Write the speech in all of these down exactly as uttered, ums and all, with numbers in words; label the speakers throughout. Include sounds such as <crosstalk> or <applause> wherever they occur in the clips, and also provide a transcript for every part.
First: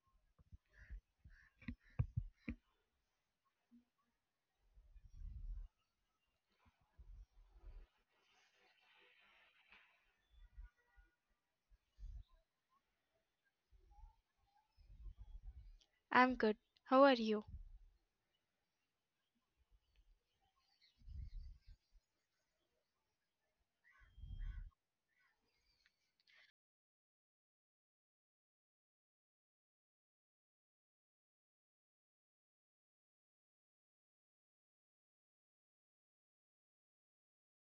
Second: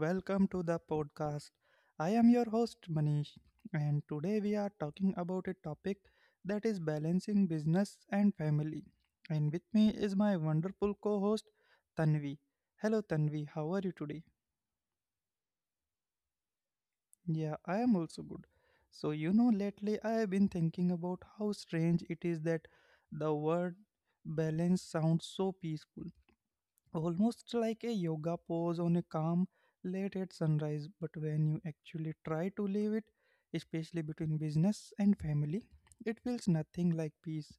Speaker 1: welcome to the podcast. I am your host, Manish, and today we are talking about a topic that is balancing business and family. And with me is my wonderful co host, Tanvi. Hello, Tanvi, how are you today?
Speaker 2: I'm good. How are you?
Speaker 1: Yeah, I am also good. So, you know, lately I have been thinking about how strange it is that the word balance sounds so peaceful, almost like a yoga pose on a calm late at sunrise. But when you actually try to leave it, especially between business and family, it feels nothing like peace.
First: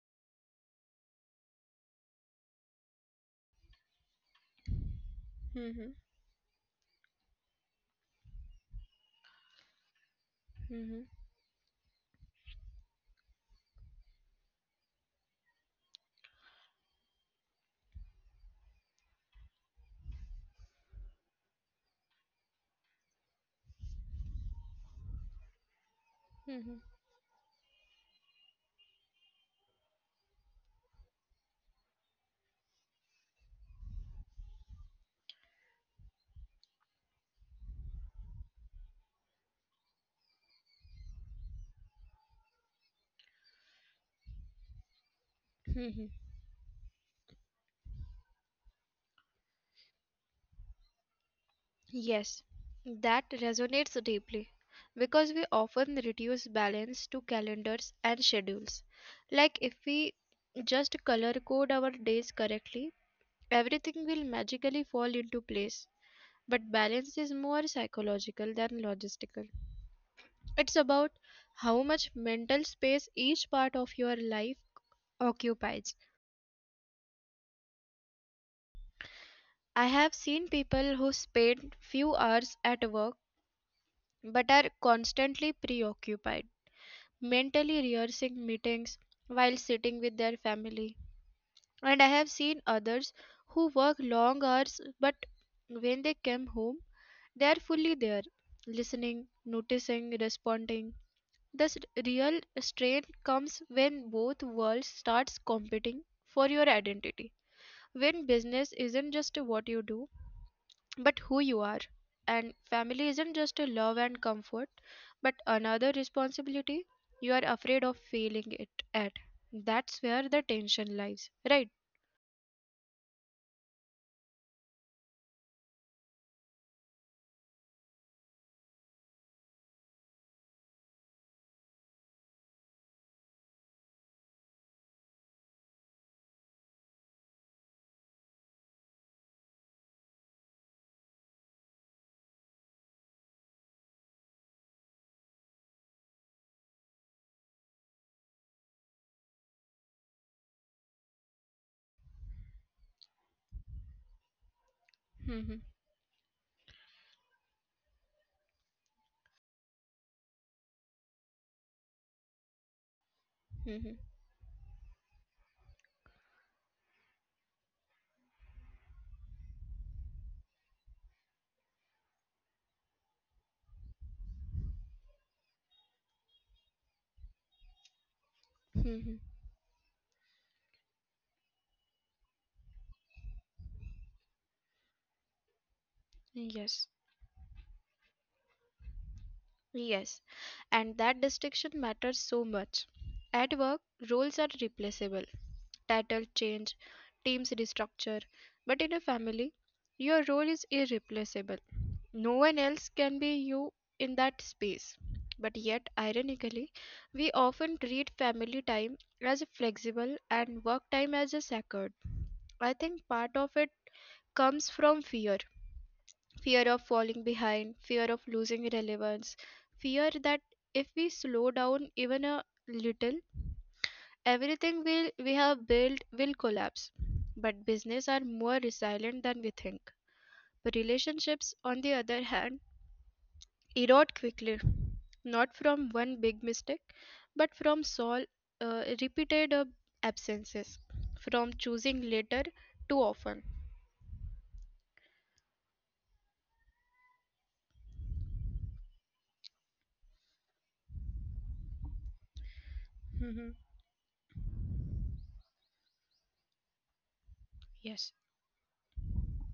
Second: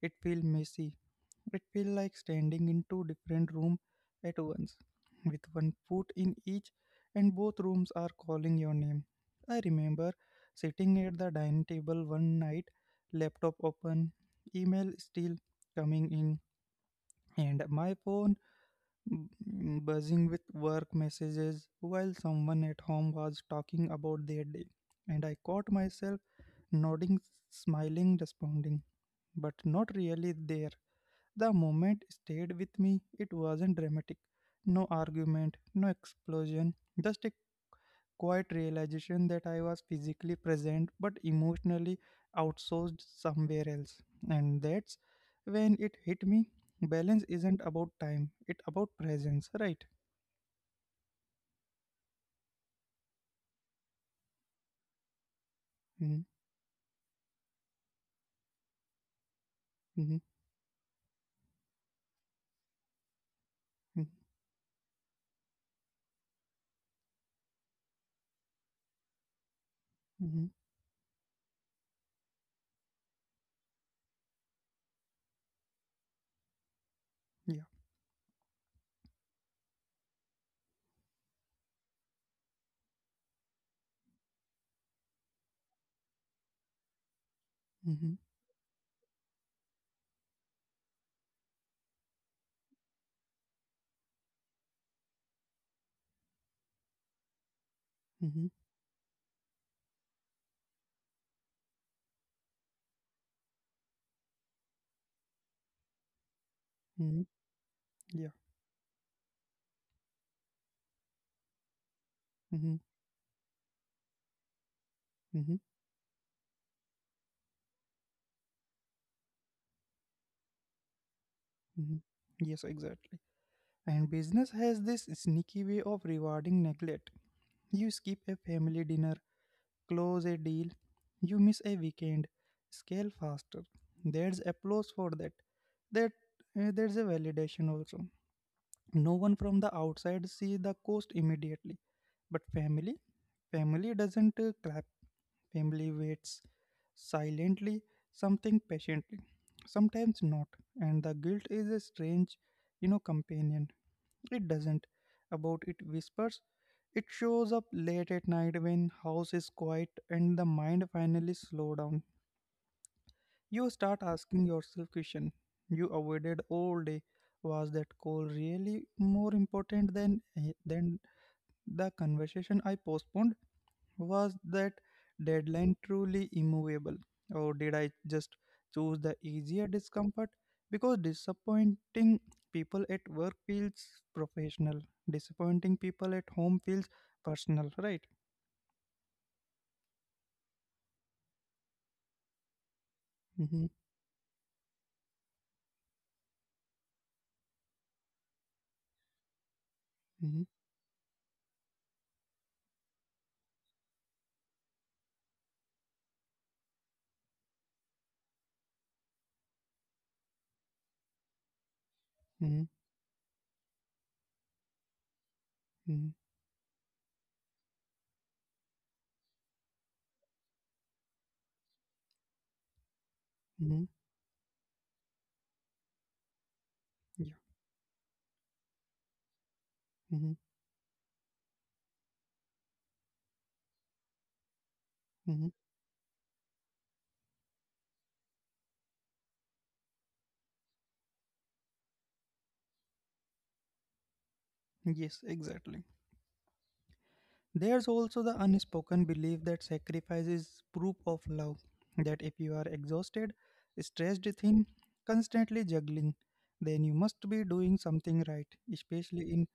Speaker 1: It feels messy. It feels like standing in two different rooms at once, with one
Speaker 2: Hmm.
Speaker 1: foot in each, and both rooms are calling your name. I remember sitting
Speaker 2: Hmm.
Speaker 1: at the dining table one night, laptop open, email still coming in, and my phone mm, buzzing with work messages while someone at home was talking about their day, and I caught myself
Speaker 2: Hmm.
Speaker 1: nodding, smiling, responding, but not really there. The moment stayed with me. It wasn't dramatic, no argument, no explosion, just a quiet realization that I was physically present but emotionally outsourced somewhere else, and that's when it
Speaker 2: Hmm.
Speaker 1: hit me. Balance isn't about time, it's about presence, right?
Speaker 2: Yes, that resonates deeply because we often
Speaker 1: Mhm.
Speaker 2: reduce balance to calendars and schedules. Like if we
Speaker 1: Mhm.
Speaker 2: just color code our days correctly, everything
Speaker 1: Mhm.
Speaker 2: will magically fall into place. But balance is more psychological than logistical.
Speaker 1: Mhm.
Speaker 2: It's about how much mental space each part of your life occupies.
Speaker 1: Yeah.
Speaker 2: I have seen people who spend few hours at work but are constantly preoccupied, mentally
Speaker 1: Mhm.
Speaker 2: rehearsing meetings while sitting with their family. And I have seen others who work long hours but when they come home, they are fully there,
Speaker 1: Mhm.
Speaker 2: listening, noticing, responding. Thus, real strain comes when both worlds starts competing for your
Speaker 1: Mhm.
Speaker 2: identity. When
Speaker 1: Yeah.
Speaker 2: business isn't just what you do, but who you are. And
Speaker 1: Mhm.
Speaker 2: family isn't just a love and comfort, but
Speaker 1: Mhm.
Speaker 2: another responsibility you are afraid of failing it at. That's where the tension lies, right?
Speaker 1: Mhm. Yes, exactly. And business has this sneaky way of rewarding neglect. You skip a family dinner, close a deal, you miss a weekend, scale faster. There's applause for that. That uh, there's a validation also. No one from the outside see the cost immediately. But family, family doesn't uh, clap. Family waits silently, something patiently, sometimes not. And the guilt is a strange, you know, companion. It doesn't about
Speaker 2: Hmm.
Speaker 1: it whispers. It shows up late at night when house is quiet and the mind finally slow down. You start
Speaker 2: Hmm.
Speaker 1: asking yourself question you avoided all day. Was that call really more important than eh, than the conversation I postponed? Was that deadline truly immovable, or did I just choose the
Speaker 2: Hmm.
Speaker 1: easier discomfort? Because disappointing people at work feels professional, disappointing people at home feels
Speaker 2: Yes,
Speaker 1: personal, right?
Speaker 2: yes. And that distinction matters so much.
Speaker 1: Mm-hmm.
Speaker 2: At work, roles are replaceable, title change, teams restructure, but in a family, your
Speaker 1: Mm-hmm.
Speaker 2: role is irreplaceable. No one else can be you in that space. But yet, ironically, we often treat family time as flexible and work time as a sacred. I think part of it comes from fear,
Speaker 1: Mm-hmm.
Speaker 2: fear of falling behind, fear of losing relevance, fear that if we slow down even a little,
Speaker 1: Mm-hmm.
Speaker 2: everything we'll, we have built will collapse.
Speaker 1: Mm-hmm.
Speaker 2: But
Speaker 1: Yeah.
Speaker 2: business are more resilient than we think.
Speaker 1: Mm-hmm.
Speaker 2: Relationships, on the other hand, erode quickly, not
Speaker 1: Mm-hmm.
Speaker 2: from one big mistake, but from sol- uh, repeated uh, absences, from choosing later too often.
Speaker 1: Yes, exactly. There's also the unspoken belief that sacrifice is proof of love, that if you are exhausted,
Speaker 2: Hmm.
Speaker 1: stressed thin, constantly juggling, then you must be doing
Speaker 2: Yes.
Speaker 1: something right, especially in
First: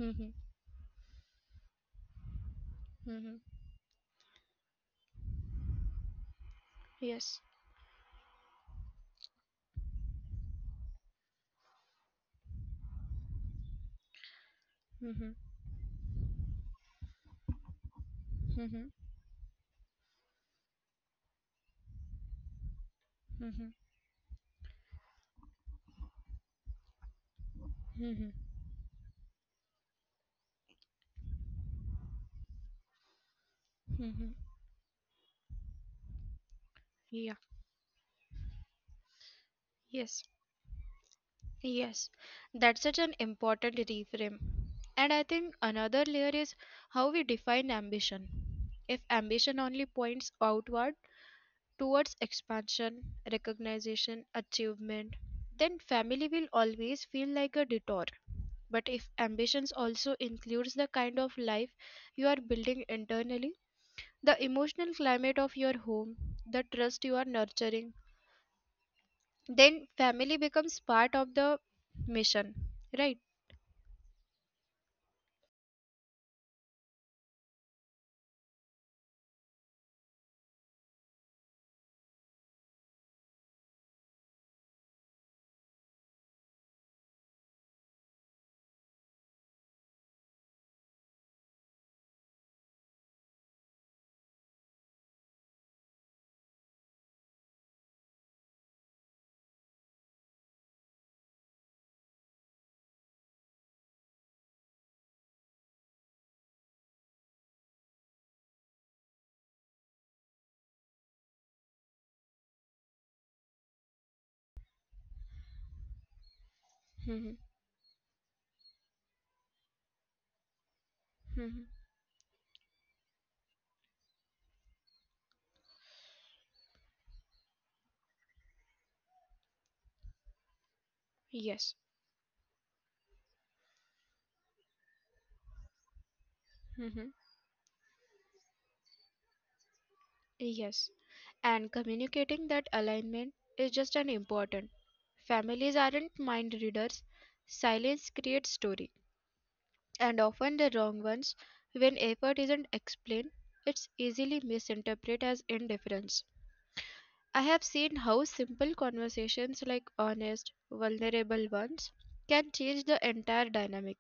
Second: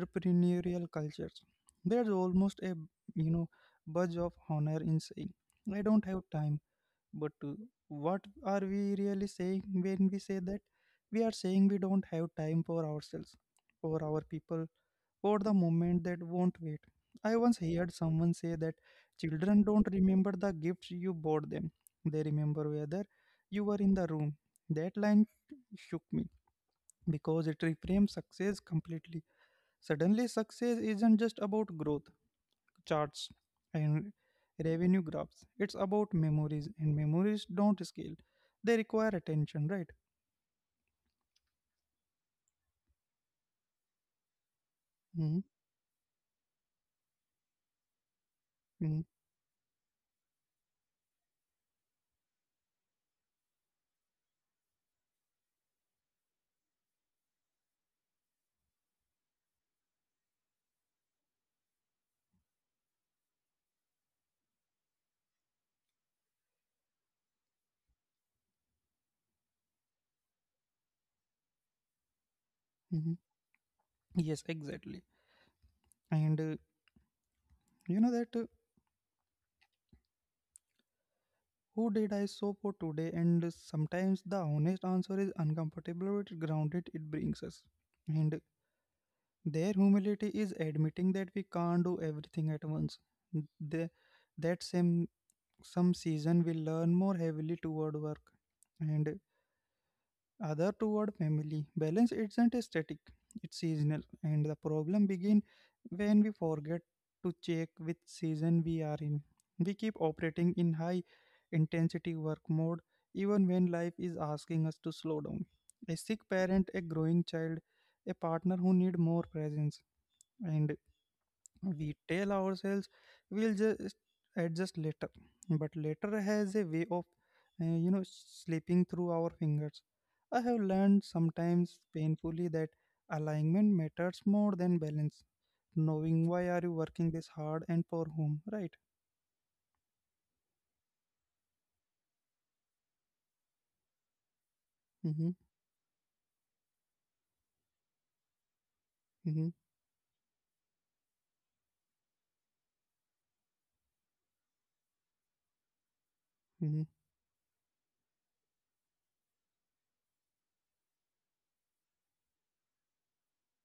Speaker 2: Mhm.
Speaker 1: cultures. There's almost a you know budge of honor in saying, "I don't have time," but
Speaker 2: Yes.
Speaker 1: uh, what are we really saying when we say that? We are saying we don't have time for ourselves, for our people, or the moment that won't wait. I once heard someone say that children don't remember the gifts you bought them, they remember whether you were in the room. That line shook me because it reframes
Speaker 2: Hmm.
Speaker 1: success completely. Suddenly, success isn't just about growth charts and
Speaker 2: Hmm.
Speaker 1: revenue graphs, it's about memories, and
Speaker 2: Yeah.
Speaker 1: memories don't scale, they require attention, right?
Speaker 2: Yes. Yes, that's such an important reframe. And I
Speaker 1: Mm-hmm.
Speaker 2: think another layer is how we define ambition.
Speaker 1: Mm-hmm.
Speaker 2: If ambition only points outward, towards expansion, recognition, achievement, then family will always feel like a detour. But if ambitions also includes the kind of life you are building internally, the emotional climate of your home, the trust you are nurturing, then family becomes part of the mission,
Speaker 1: Mm-hmm.
Speaker 2: right?
Speaker 1: Yes, exactly. And uh, you know that. Uh, Who did I so for today? And sometimes the honest answer is uncomfortable but grounded it brings us. And their humility is admitting that we can't do everything at once. They, that same some season we learn more heavily toward work. And other toward family. Balance isn't static, it's seasonal, and the problem begins when we forget to check which season we are in. We keep operating in high intensity work mode even when life is asking us to slow down. A sick parent, a growing
Speaker 2: Mhm.
Speaker 1: child, a partner who need more presence, and
Speaker 2: Mhm.
Speaker 1: we tell ourselves we'll just adjust later, but later has a way of uh, you know slipping through our fingers. I have learned
Speaker 2: Yes.
Speaker 1: sometimes painfully that alignment matters more than balance, knowing why are you working this hard and for whom, right?
Speaker 2: Yes, and communicating that alignment is just as important.
Speaker 1: Mm-hmm.
Speaker 2: Families aren't mind readers. Silence creates story,
Speaker 1: Mm-hmm.
Speaker 2: and often the wrong ones. When effort isn't explained, it's easily misinterpreted as indifference.
Speaker 1: Mm-hmm.
Speaker 2: I have seen how simple conversations like honest, vulnerable ones can change the entire dynamic.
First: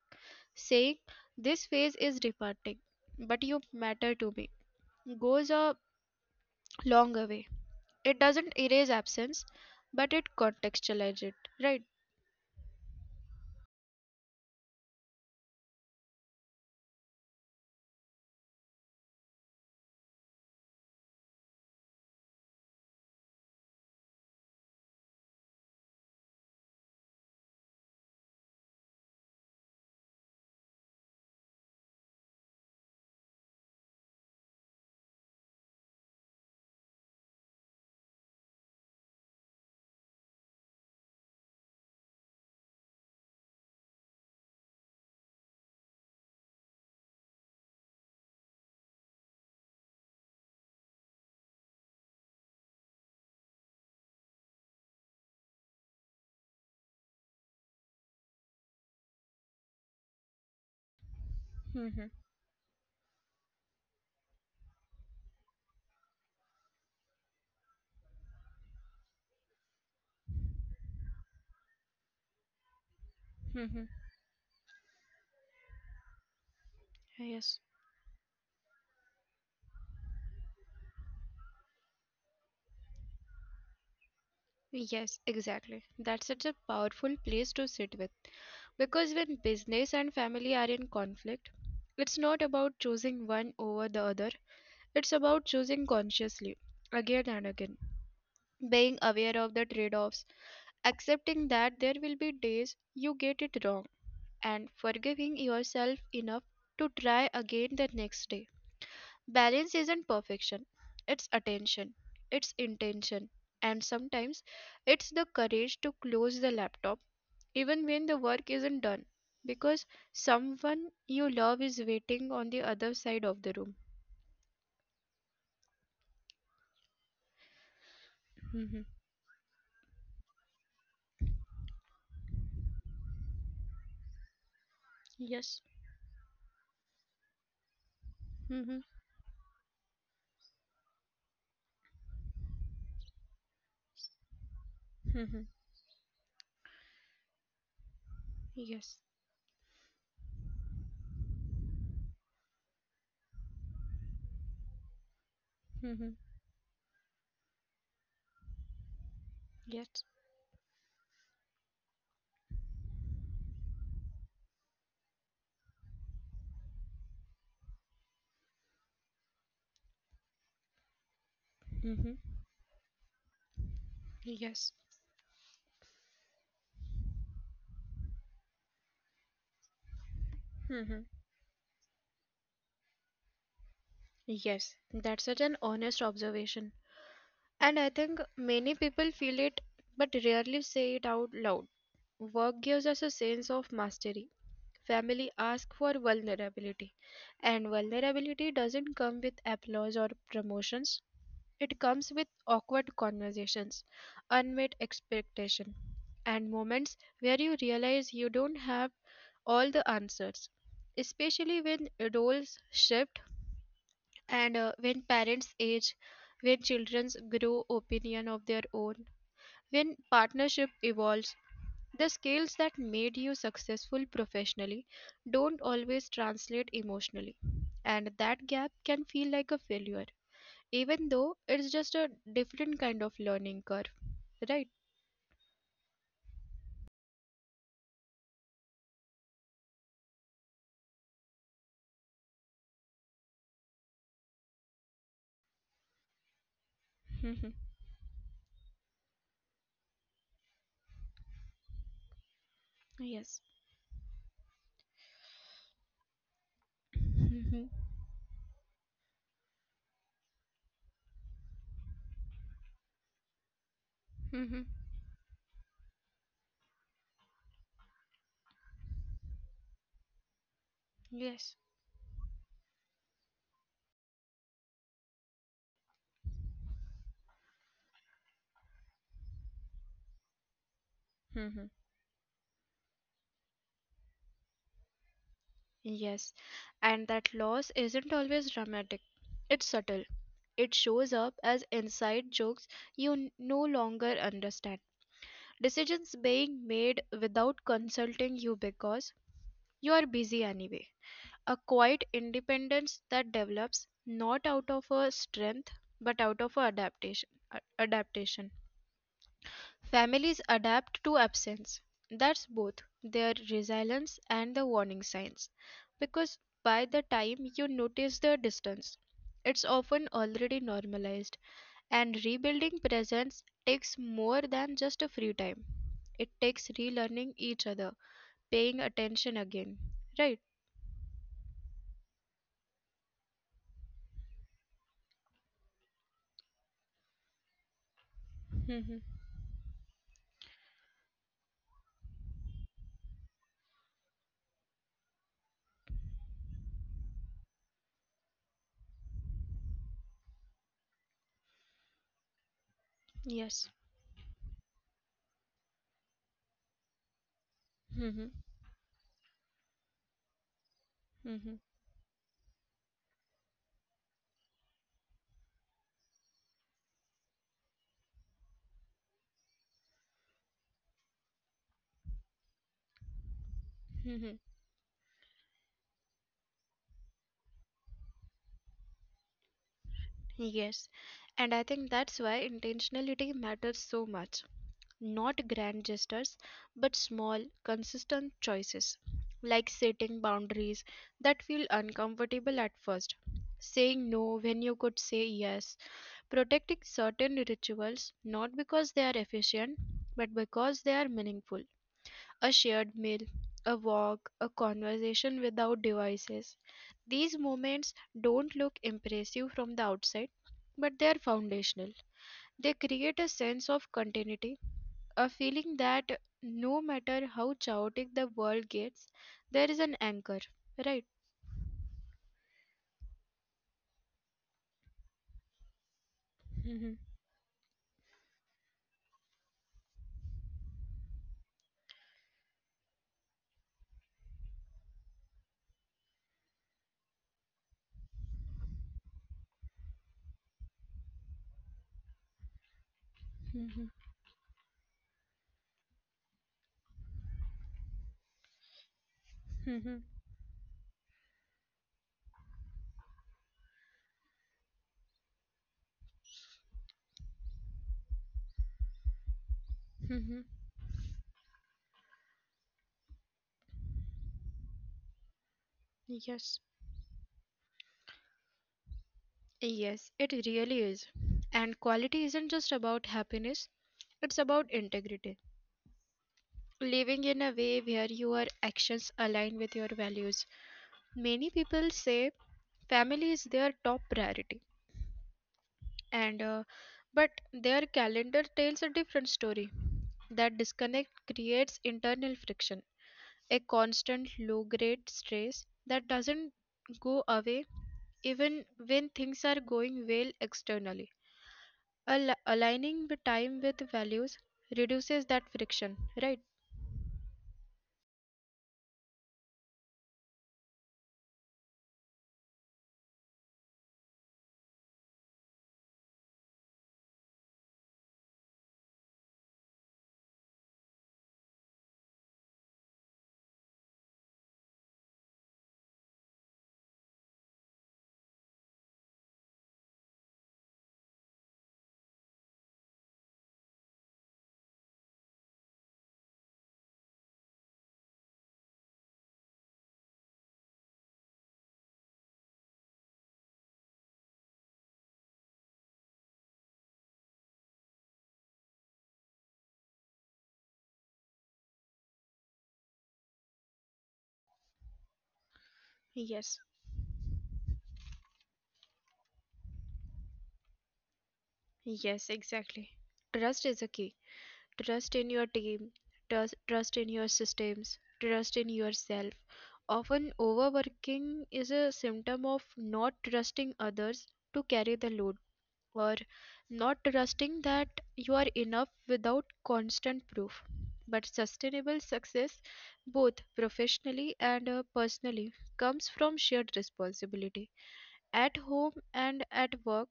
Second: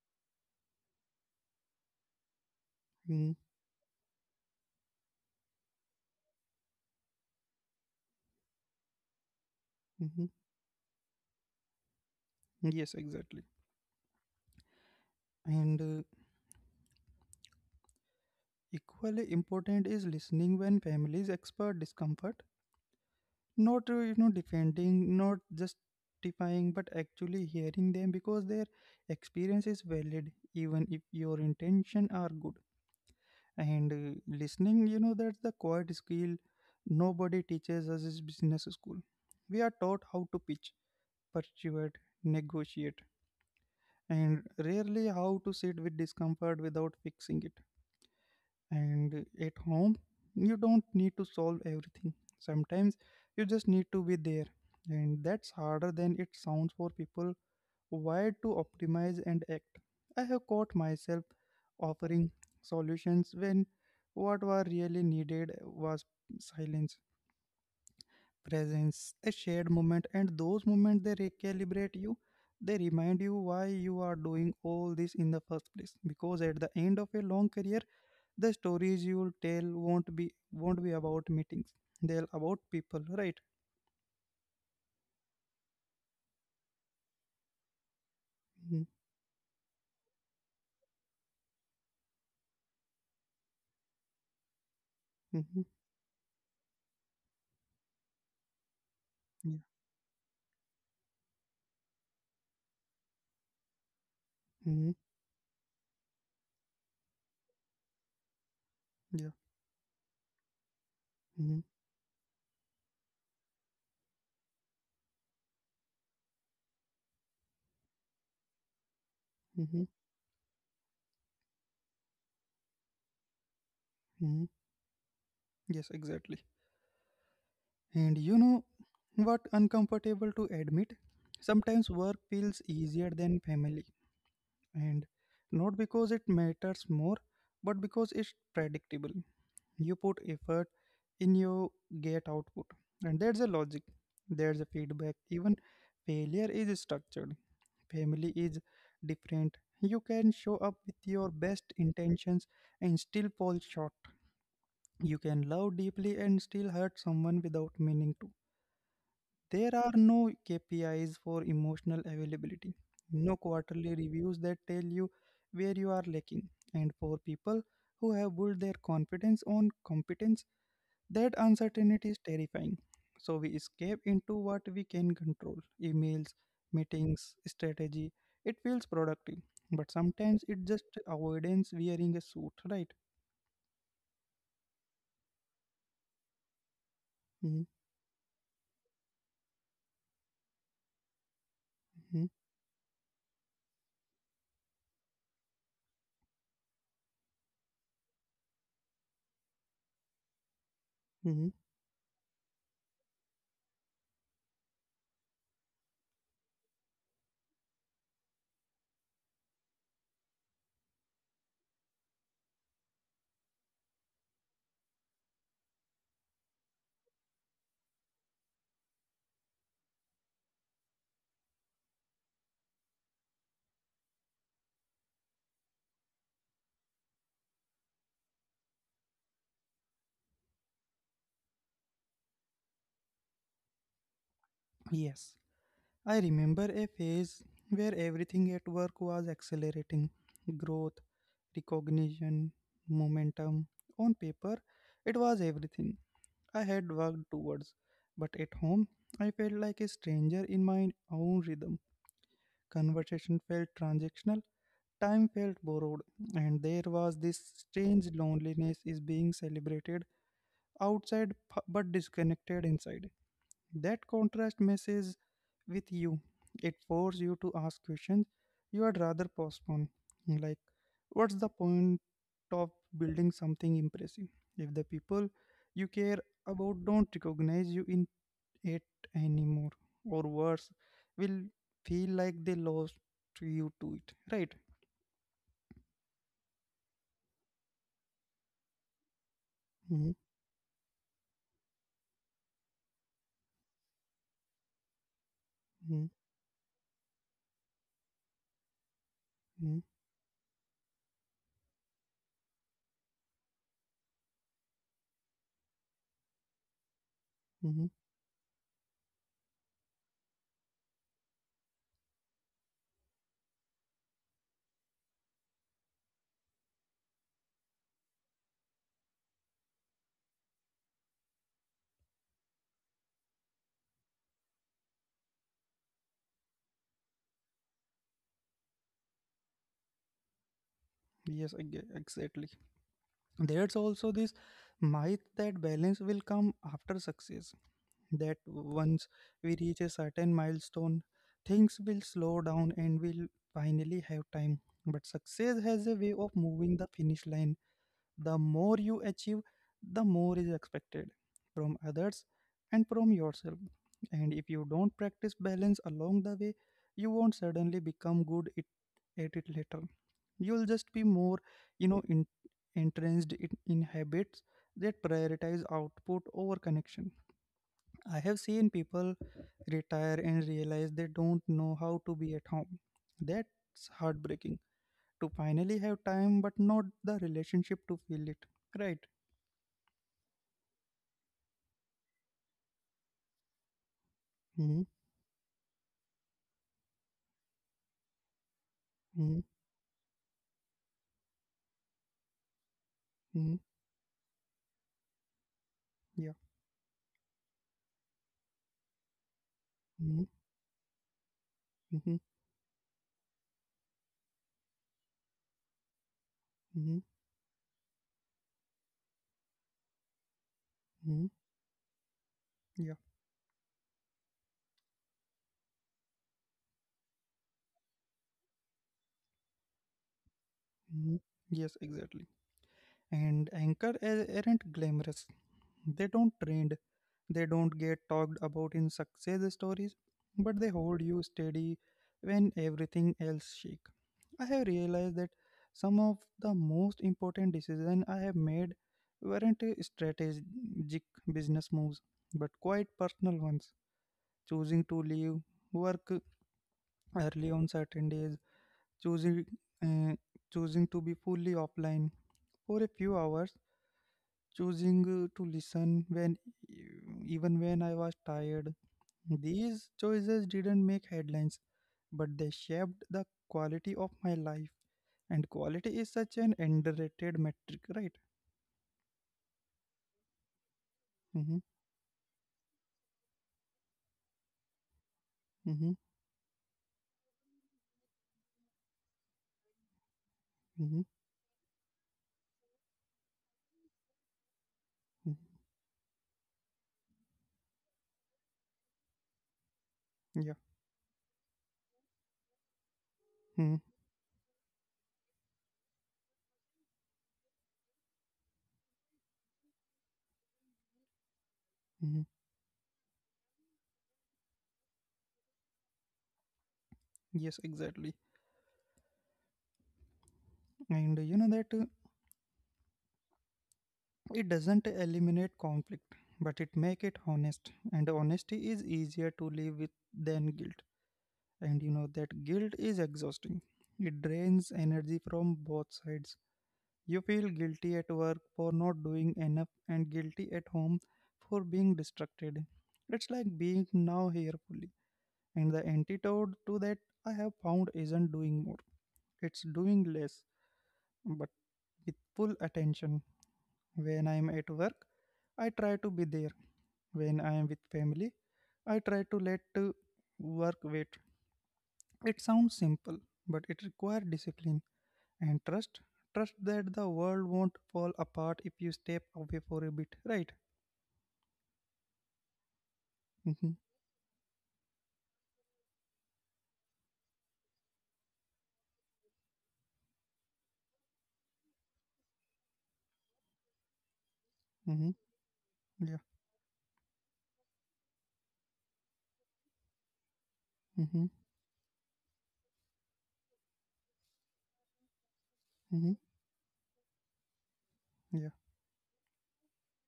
Speaker 2: Saying, this phase is disappointing,
Speaker 1: Mm-hmm.
Speaker 2: but you matter to me, goes a long away. It doesn't erase absence, but it
Speaker 1: Mm-hmm.
Speaker 2: contextualizes it, right?
Speaker 1: Yes, exactly. And uh, equally important is listening when families expert discomfort, not uh, you know defending, not justifying, but actually hearing them, because their experience is valid even if your intention are good. And uh, listening, you know that's the quiet skill nobody teaches us in business school. We are taught how to pitch, persuade, negotiate, and rarely how to sit with discomfort without fixing it. And at home, you don't need to solve everything. Sometimes you just need to be there. And that's harder than it sounds for people wired to optimize and act. I have caught myself
Speaker 2: Mm-hmm.
Speaker 1: offering solutions when what were really needed was silence, presence, a shared moment, and those moments they recalibrate you. They remind you why
Speaker 2: Mm-hmm.
Speaker 1: you are doing all this in the first place. Because at the end of a long
Speaker 2: Yes.
Speaker 1: career, the stories you'll tell won't be won't be about meetings, they'll about people, right?
Speaker 2: Yes, exactly. That's such a powerful place to sit with.
Speaker 1: Hmm.
Speaker 2: Because when business and family are in conflict, it's not about choosing one over the other, it's about
Speaker 1: Hmm.
Speaker 2: choosing consciously, again and again. Being aware of
Speaker 1: Yeah.
Speaker 2: the trade offs, accepting that there will be days you get it wrong, and
Speaker 1: Hmm.
Speaker 2: forgiving yourself enough to try again the next day.
Speaker 1: Yeah.
Speaker 2: Balance isn't perfection, it's
Speaker 1: Hmm.
Speaker 2: attention, it's intention, and sometimes it's the courage to close the laptop even when the work isn't done
Speaker 1: Hmm.
Speaker 2: because someone you love is waiting on the other side of the room.
Speaker 1: Hmm. Yes, exactly. And you know
Speaker 2: Mhm.
Speaker 1: what uncomfortable to admit, sometimes work feels easier than family, and
Speaker 2: Yes.
Speaker 1: not because it matters more but because it's
Speaker 2: Mhm.
Speaker 1: predictable. You put effort in, your get output, and there's a logic, there's a feedback,
Speaker 2: Mhm.
Speaker 1: even failure is structured. Family is
Speaker 2: Yes.
Speaker 1: different. You can show up with your best intentions and still fall short. You can love
Speaker 2: Mhm.
Speaker 1: deeply and still hurt someone without meaning to. There are
Speaker 2: Yes.
Speaker 1: no K P Is for emotional availability, no quarterly reviews that tell you where you are lacking. And for people who have built their confidence on competence, that uncertainty
Speaker 2: Mhm.
Speaker 1: is terrifying. So we escape into what
Speaker 2: Yes.
Speaker 1: we can control: emails, meetings, strategy. It feels productive, but sometimes it just
Speaker 2: Mhm.
Speaker 1: avoidance wearing a suit, right?
Speaker 2: Yes. That's such an honest observation. And I think many people feel it but rarely say it out loud.
Speaker 1: Mm-hmm.
Speaker 2: Work gives us a sense of mastery. Family asks for vulnerability. And vulnerability doesn't come with applause or promotions.
Speaker 1: Hmm.
Speaker 2: It comes with awkward conversations, unmet expectation, and moments where you realize you don't have all the answers. Especially when roles shift and uh, when parents age, when children grow opinion of their own, when partnership evolves, the skills that made you successful professionally don't always translate emotionally, and that gap can feel like a failure, even though it's just a different kind of learning curve, right?
Speaker 1: Yes. I remember a phase where everything at work was accelerating: growth, recognition, momentum. On paper, it was everything I had
Speaker 2: Mhm.
Speaker 1: worked towards, but at home, I felt like a stranger in my own rhythm.
Speaker 2: Yes.
Speaker 1: Conversation felt transactional, time felt borrowed, and there was this
Speaker 2: Mhm.
Speaker 1: strange loneliness is being celebrated outside p- but disconnected inside. That
Speaker 2: Mhm.
Speaker 1: contrast messes with you. It forces you to ask questions you had rather postpone. Like, what's
Speaker 2: Yes.
Speaker 1: the point of building something impressive if the people you care about don't recognize you in it anymore, or worse, will
Speaker 2: Mhm.
Speaker 1: feel like they lost you to it, right?
Speaker 2: Yes. And that loss isn't always dramatic, it's subtle.
Speaker 1: Hmm.
Speaker 2: It shows up as inside jokes you n- no longer understand.
Speaker 1: Hmm.
Speaker 2: Decisions being made without consulting you because
Speaker 1: Hmm.
Speaker 2: you are busy anyway. A quiet independence that develops not out of a strength but out of a adaptation. a-
Speaker 1: Hmm.
Speaker 2: Adaptation. Families adapt to absence. That's both their resilience and the warning signs. Because by the time you notice the distance, it's often already normalized and rebuilding presence takes more than just a free time. It takes relearning each other, paying attention again. Right?
Speaker 1: Yes, eg- exactly. There's also this myth that balance will come after success, that
Speaker 2: Mm-hmm.
Speaker 1: once we reach a certain milestone, things will slow down and we'll finally have time. But success has a way of moving the finish line. The more you achieve, the more is expected from others and from yourself.
Speaker 2: Yes.
Speaker 1: And if you don't practice balance along the way, you won't suddenly
Speaker 2: Mm-hmm.
Speaker 1: become good it, at it later. You'll just be more,
Speaker 2: Mm-hmm.
Speaker 1: you know, in, entrenched in, in habits that prioritize output over connection. I have seen people retire and realize they don't know how to be at home. That's
Speaker 2: Mm-hmm.
Speaker 1: heartbreaking, to finally have time but not the relationship to feel it, right?
Speaker 2: Yes. And I think that's why intentionality matters so much.
Speaker 1: Mm-hmm.
Speaker 2: Not grand gestures, but small, consistent choices.
Speaker 1: Mm-hmm.
Speaker 2: Like setting boundaries that feel uncomfortable at first,
Speaker 1: Mm-hmm.
Speaker 2: saying no when you could say yes,
Speaker 1: Yeah.
Speaker 2: protecting certain rituals not because they are efficient
Speaker 1: Mm-hmm.
Speaker 2: but because they are meaningful.
Speaker 1: Mm-hmm.
Speaker 2: A shared meal, a walk, a conversation without devices.
Speaker 1: Mm-hmm.
Speaker 2: These moments don't look impressive from the outside, but they are
Speaker 1: Mm-hmm.
Speaker 2: foundational. They
Speaker 1: Yeah.
Speaker 2: create a sense of continuity, a feeling that no matter how chaotic the world gets, there is an anchor. Right?
Speaker 1: Mm-hmm. Yes, exactly. And anchor a- aren't glamorous. They don't trend.
Speaker 2: Mhm.
Speaker 1: They don't get talked about in success stories, but they hold you steady when everything else shakes. I have realized that some of the most important decisions I have made weren't uh, strategic business moves, but quite personal ones.
Speaker 2: Mhm.
Speaker 1: Choosing to leave work early on certain days, choosing
Speaker 2: Mhm.
Speaker 1: uh, choosing to be fully offline for a few hours, choosing uh, to listen when even when I was tired. These
Speaker 2: Mhm.
Speaker 1: choices didn't make headlines, but they shaped the quality of my life. And quality is such
Speaker 2: Yes.
Speaker 1: an underrated metric, right?
Speaker 2: Yes, it really is.
Speaker 1: Mm-hmm.
Speaker 2: And quality isn't just about happiness, it's about integrity.
Speaker 1: Mm-hmm.
Speaker 2: Living in a way where your actions align with your values.
Speaker 1: Mm-hmm.
Speaker 2: Many people say family is their top priority,
Speaker 1: Mm-hmm.
Speaker 2: and uh, but their calendar tells a different story.
Speaker 1: Yeah.
Speaker 2: That disconnect creates internal friction, a
Speaker 1: Mm-hmm.
Speaker 2: constant low grade stress that doesn't go away even when things are going well externally.
Speaker 1: Mm-hmm.
Speaker 2: Al- aligning the time with values reduces that friction, right?
Speaker 1: Yes, exactly. And uh, you know that. Uh, It doesn't eliminate conflict, but it make it honest, and honesty is easier to live with than guilt. And you know that guilt is exhausting. It drains energy from both sides. You feel guilty at work for not doing enough and guilty at home for being distracted. It's like being now here fully. And the antidote to that I have found isn't doing more. It's doing less, but with full attention. When I am at work, I try to be there. When I am with family, I try to let uh, work wait. It sounds simple, but it requires discipline and trust. Trust
Speaker 2: Yes,
Speaker 1: that the world won't fall apart if you step away for a bit, right?
Speaker 2: yes, exactly. Trust
Speaker 1: Mm-hmm.
Speaker 2: is a key. Trust in your team, trust, trust in your systems, trust in yourself. Often, overworking is a symptom of not trusting others to carry
Speaker 1: Mm-hmm.
Speaker 2: the load, or
Speaker 1: Yeah.
Speaker 2: not trusting that you are enough without constant proof. But
Speaker 1: Mm-hmm.
Speaker 2: sustainable success, both professionally and uh, personally, comes
Speaker 1: Mm-hmm.
Speaker 2: from shared responsibility.
Speaker 1: Yeah.
Speaker 2: At home and at work,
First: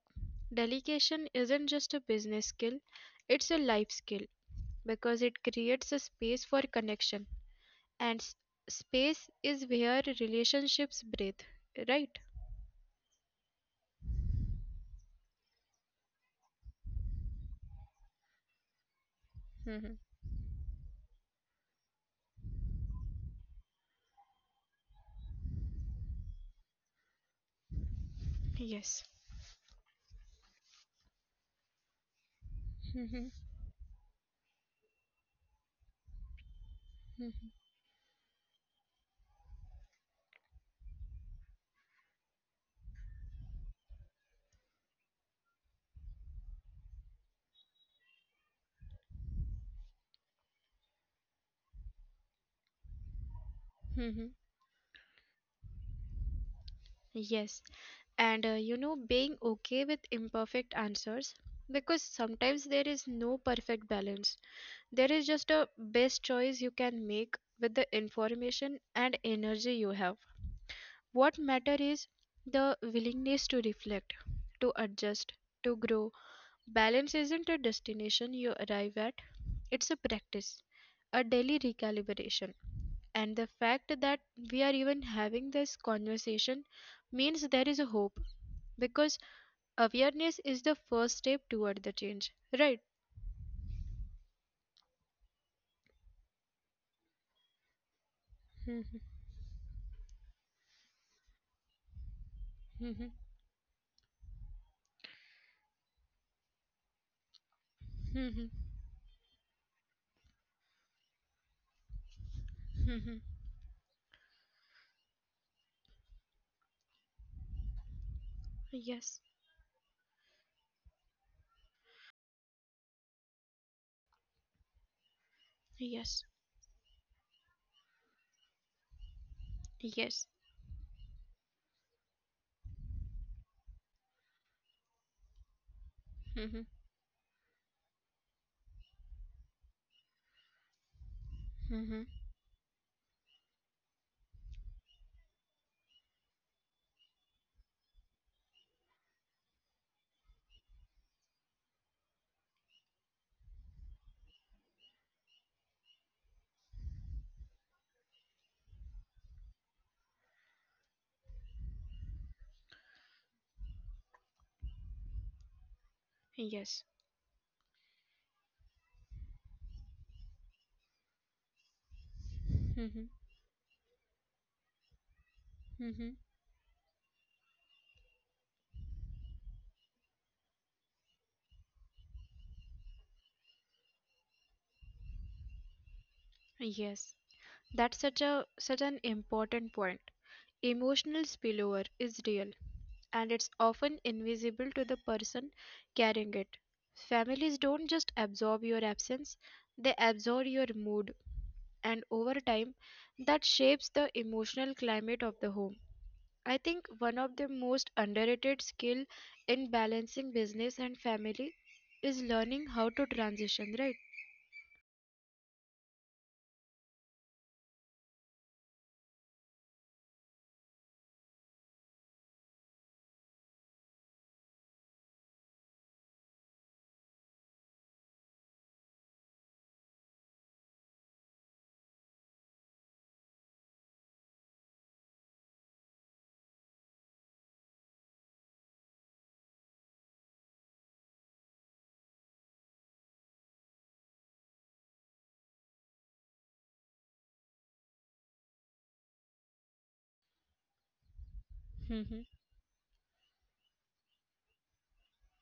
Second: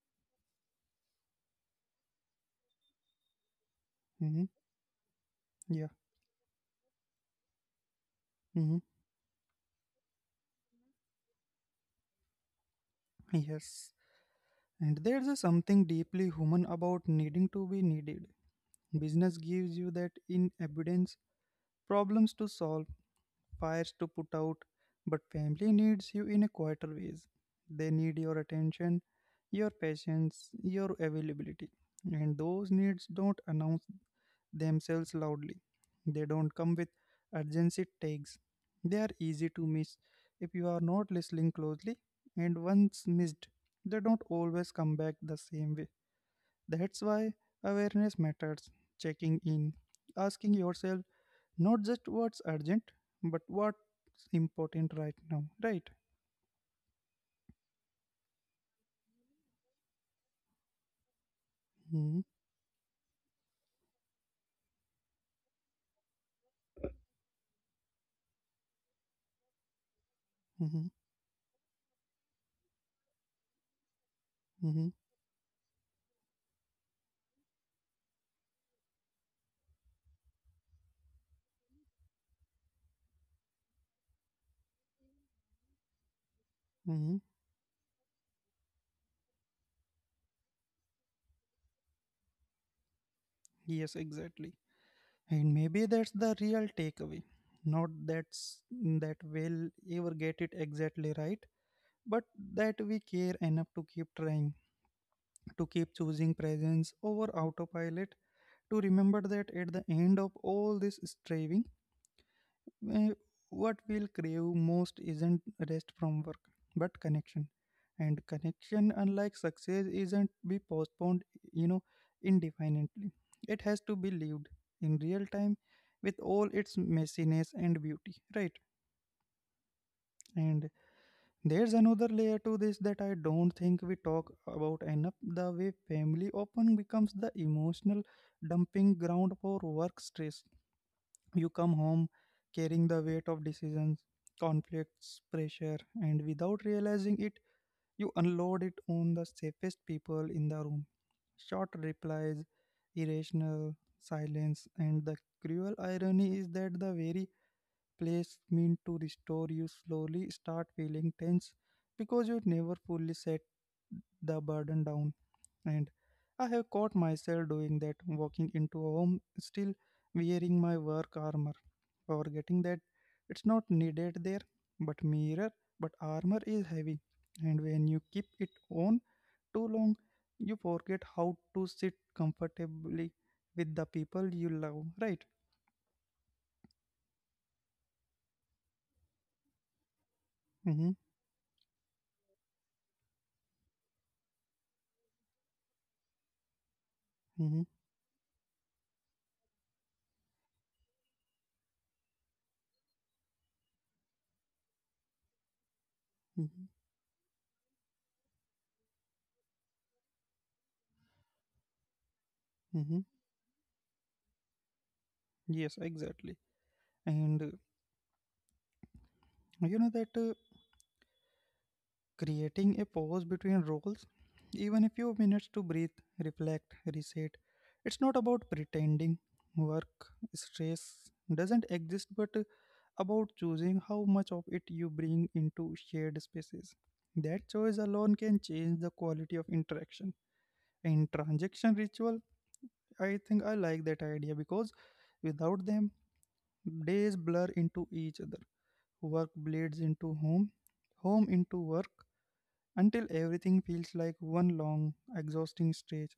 Speaker 2: delegation isn't just a business skill, it's a life skill
Speaker 1: Mm-hmm.
Speaker 2: because it
Speaker 1: Yeah.
Speaker 2: creates a space for connection. And s-
Speaker 1: Mm-hmm.
Speaker 2: space is where relationships breathe, right?
Speaker 1: Yes. And there's a something deeply human about needing to be needed. Business gives you
Speaker 2: Hmm.
Speaker 1: that in abundance, problems to solve, fires to put out, but family needs you in a quieter ways. They need your attention,
Speaker 2: Yes.
Speaker 1: your patience, your availability. And those needs
Speaker 2: Hmm.
Speaker 1: don't announce themselves loudly. They don't come with urgency tags. They are easy to miss if you are not listening closely, and once missed, they don't always come back the same way. That's why awareness matters. Checking in, asking yourself not just what's urgent but what's
Speaker 2: Hmm.
Speaker 1: important right now, right?
Speaker 2: Yes. and uh, you know being okay with imperfect answers, because
Speaker 1: Mm-hmm.
Speaker 2: sometimes there is no perfect balance, there is just a best choice you can make with the information and energy you have.
Speaker 1: Mm-hmm.
Speaker 2: What matter is the willingness to reflect, to
Speaker 1: Mm-hmm.
Speaker 2: adjust, to grow. Balance isn't a destination you arrive at, it's a practice, a daily recalibration. And the fact that we are even having this conversation
Speaker 1: Mm-hmm.
Speaker 2: means there is a hope, because awareness is the first step toward the change, right?
Speaker 1: Yes, exactly. And maybe that's the real takeaway, not that's that
Speaker 2: Mhm.
Speaker 1: we'll ever get it exactly right, but that we
Speaker 2: Mhm.
Speaker 1: care enough to keep trying, to keep choosing presence over autopilot,
Speaker 2: Mhm.
Speaker 1: to remember that at the end of all this striving, Uh,
Speaker 2: Mhm.
Speaker 1: what we'll crave most isn't rest from work, but connection. And connection, unlike
Speaker 2: Yes.
Speaker 1: success, isn't be postponed, you know, indefinitely. It has to be lived in real time with
Speaker 2: Yes.
Speaker 1: all its messiness and beauty, right?
Speaker 2: Yes.
Speaker 1: And there's another layer to this that I don't think we talk about enough, the way family often
Speaker 2: Mhm.
Speaker 1: becomes the emotional dumping ground for work stress. You come home
Speaker 2: Mhm.
Speaker 1: carrying the weight of decisions, conflicts, pressure, and without realizing it, you unload it on the safest people in the room. Short replies, irrational silence, and the cruel irony is that the very place meant to restore you slowly start feeling tense because you never fully set the burden down. And I have caught
Speaker 2: Yes.
Speaker 1: myself doing that, walking into a home still wearing my work armor, forgetting that
Speaker 2: Mhm.
Speaker 1: it's not needed there. but mirror but
Speaker 2: Mhm.
Speaker 1: armor is heavy, and when you keep it on too long, you forget how to sit comfortably with the people you love, right?
Speaker 2: Yes, that's such a such an important point.
Speaker 1: Mm-hmm,
Speaker 2: Emotional spillover is real, and it's often invisible to the person carrying it.
Speaker 1: mm-hmm,
Speaker 2: Families don't just absorb your absence, they absorb your mood, and over time that shapes the emotional climate of the home.
Speaker 1: mm-hmm,
Speaker 2: I think one of the most underrated skill in balancing business and family is
Speaker 1: mm-hmm.
Speaker 2: learning how to transition, right?
Speaker 1: Yes, exactly. And uh, you know that uh, creating a pause between roles, even a few minutes to breathe, reflect, reset, it's not about pretending work stress doesn't exist, but uh, about choosing how much of it you bring into shared spaces. That choice alone can change the quality of interaction. In transaction ritual, I think I like that idea because without them, days blur into each other. Work bleeds into home, home into work,
Speaker 2: Mm-hmm.
Speaker 1: until everything feels like one long, exhausting stage.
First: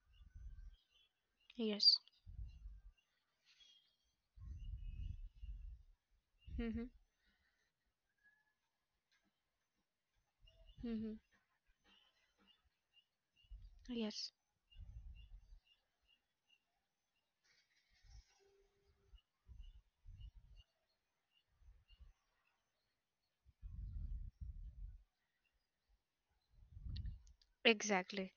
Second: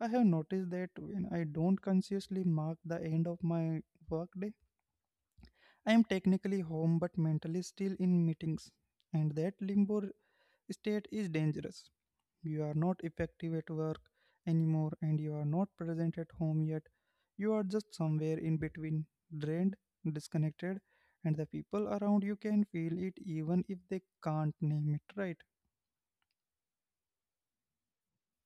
Speaker 1: I have noticed that when I don't
Speaker 2: Yes.
Speaker 1: consciously mark the end of my workday, I am technically
Speaker 2: Mm-hmm.
Speaker 1: home but mentally still in meetings, and that limbo state
Speaker 2: Mm-hmm.
Speaker 1: is dangerous. You are not effective at work
Speaker 2: Yes,
Speaker 1: anymore, and you are not present at home yet. You are just somewhere in between, drained, disconnected, and the people around you can feel it even if they can't name it, right?
Speaker 2: exactly.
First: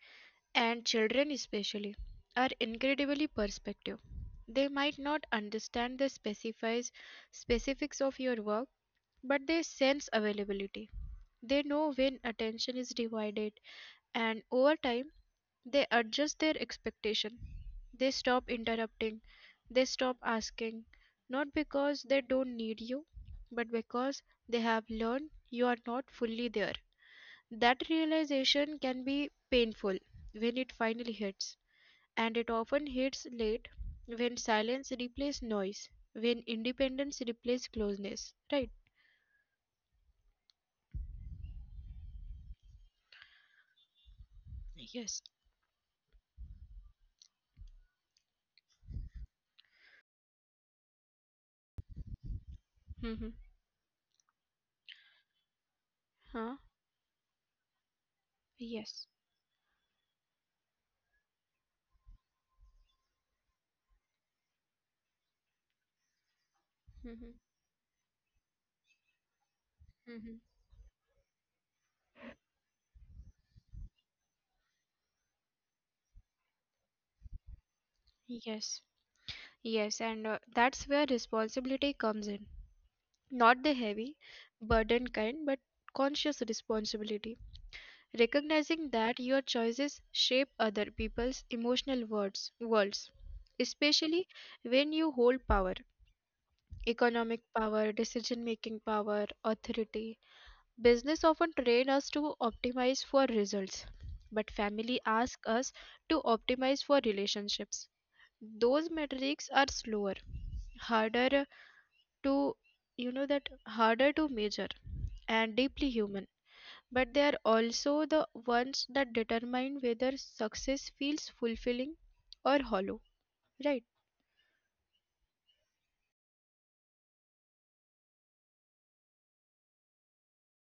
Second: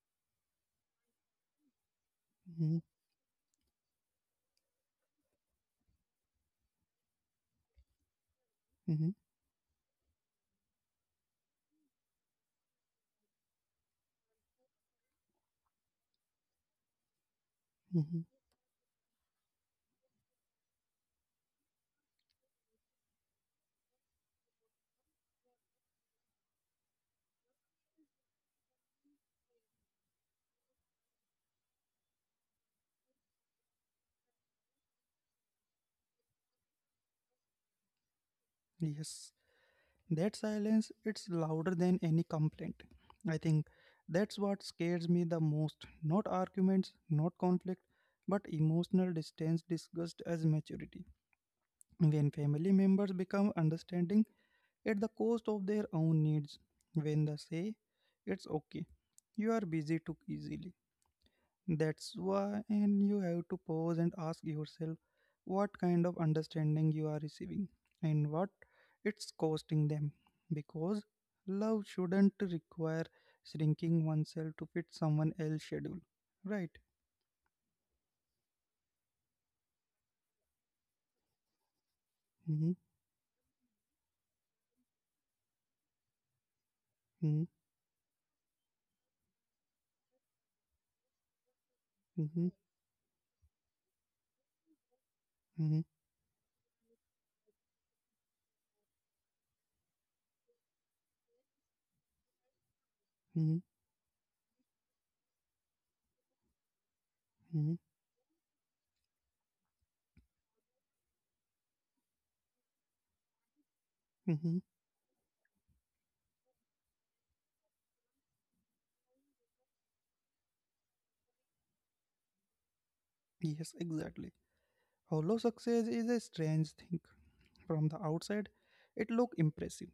Speaker 2: And children especially are
Speaker 1: Hmm,
Speaker 2: incredibly perspective. They might not understand the specifies specifics of your work,
Speaker 1: hmm,
Speaker 2: but they sense availability. They know when attention is divided, and over time they adjust their expectation. They
Speaker 1: hmm.
Speaker 2: stop interrupting, they stop asking, not because they don't need you, but because they have learned you are not fully there. That realization can be painful when it finally hits, and it often hits late, when silence replaces noise, when independence replaces closeness, right?
Speaker 1: Yes. That silence, it's louder than any complaint. I think that's what
Speaker 2: Yes.
Speaker 1: scares me the most. Not arguments, not conflict, but emotional distance discussed as maturity. When family
Speaker 2: Mm-hmm.
Speaker 1: members become understanding at the cost of their own
Speaker 2: Huh?
Speaker 1: needs, when they say, "It's
Speaker 2: Yes.
Speaker 1: okay, you are busy" too easily. That's why, and you have to pause and ask yourself what kind of
Speaker 2: Mm-hmm.
Speaker 1: understanding you are receiving and what it's costing
Speaker 2: Mm-hmm.
Speaker 1: them. Because love shouldn't require shrinking oneself to fit someone else's schedule, right?
Speaker 2: Yes. Yes, and uh, that's where responsibility comes in.
Speaker 1: Mm-hmm,
Speaker 2: Not the heavy, burden kind, but conscious responsibility.
Speaker 1: mm-hmm,
Speaker 2: Recognizing that your choices shape other people's emotional words, worlds,
Speaker 1: mm-hmm,
Speaker 2: especially when you hold power,
Speaker 1: mm-hmm,
Speaker 2: economic power, decision making power, authority. Business often train us to optimize for results,
Speaker 1: mm-hmm,
Speaker 2: but family asks us to optimize for relationships.
Speaker 1: mm-hmm,
Speaker 2: Those metrics are slower, harder to you know that harder to measure
Speaker 1: mm-hmm.
Speaker 2: and deeply human, but they are also the ones that determine whether success feels fulfilling or hollow, right?
Speaker 1: Yes, exactly. Hollow success is a strange thing. From the outside, it looks impressive.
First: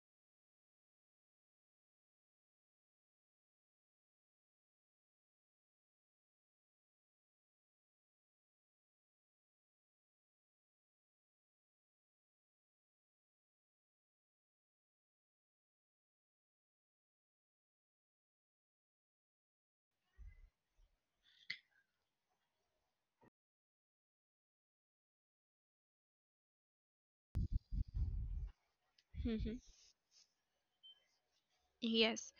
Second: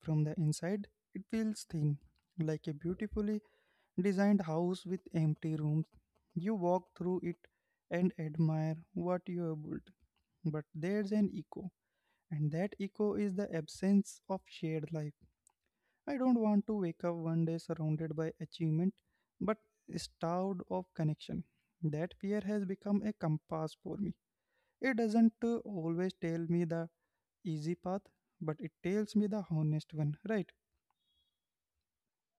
Speaker 1: From the inside, it feels thin, like a beautifully designed house with empty rooms. You walk through it and admire what you have built. But there's an echo, and that echo is the absence of shared life. I don't want to wake up one day surrounded by achievement, but starved of connection. That fear has become a compass for me. It doesn't uh, always tell me the easy path, but it tells me the
Speaker 2: Mhm.
Speaker 1: honest one, right?
Speaker 2: Yes,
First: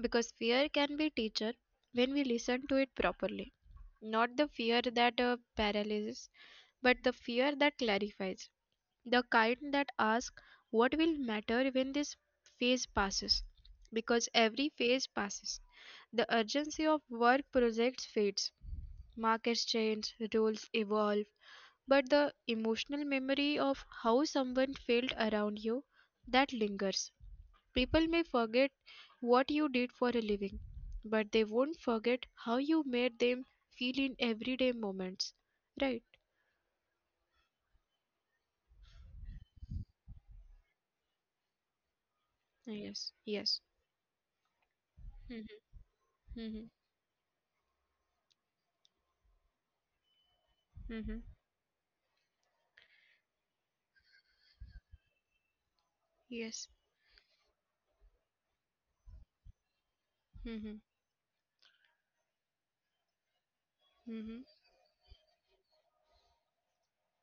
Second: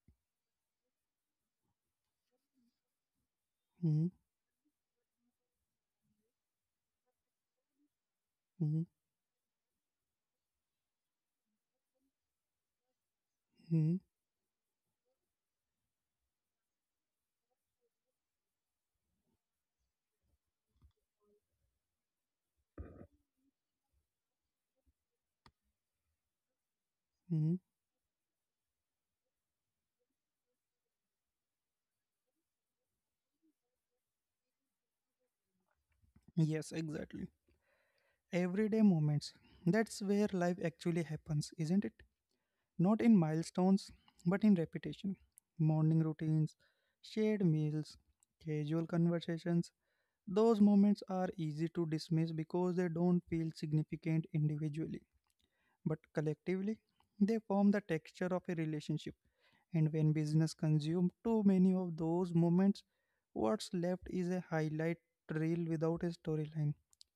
Speaker 2: because fear can be teacher when we listen to it properly.
Speaker 1: Hmm,
Speaker 2: Not the fear that uh, paralyzes, but the fear that clarifies.
Speaker 1: hmm,
Speaker 2: The kind that asks what will matter when this phase passes.
Speaker 1: hmm,
Speaker 2: Because every phase passes. The urgency of work projects fades. Markets change, rules evolve, but the emotional memory of how someone felt around you, that lingers.
Speaker 1: hmm.
Speaker 2: People may forget what you did for a living, but they won't forget how you made them feel in everyday moments. Right?
Speaker 1: Yes, exactly. Everyday moments. That's where life actually happens, isn't it?
Speaker 2: Yes.
Speaker 1: Not in
Speaker 2: Yes.
Speaker 1: milestones, but in repetition. Morning routines,
Speaker 2: Mhm.
Speaker 1: shared meals, casual conversations. Those moments
Speaker 2: Mhm.
Speaker 1: are easy to dismiss because they don't feel significant individually, but
Speaker 2: Yes.
Speaker 1: collectively, they form the texture of a relationship. And when business
Speaker 2: Mhm.
Speaker 1: consume too many of those moments, what's left is
Speaker 2: Mhm.
Speaker 1: a highlight reel without a storyline.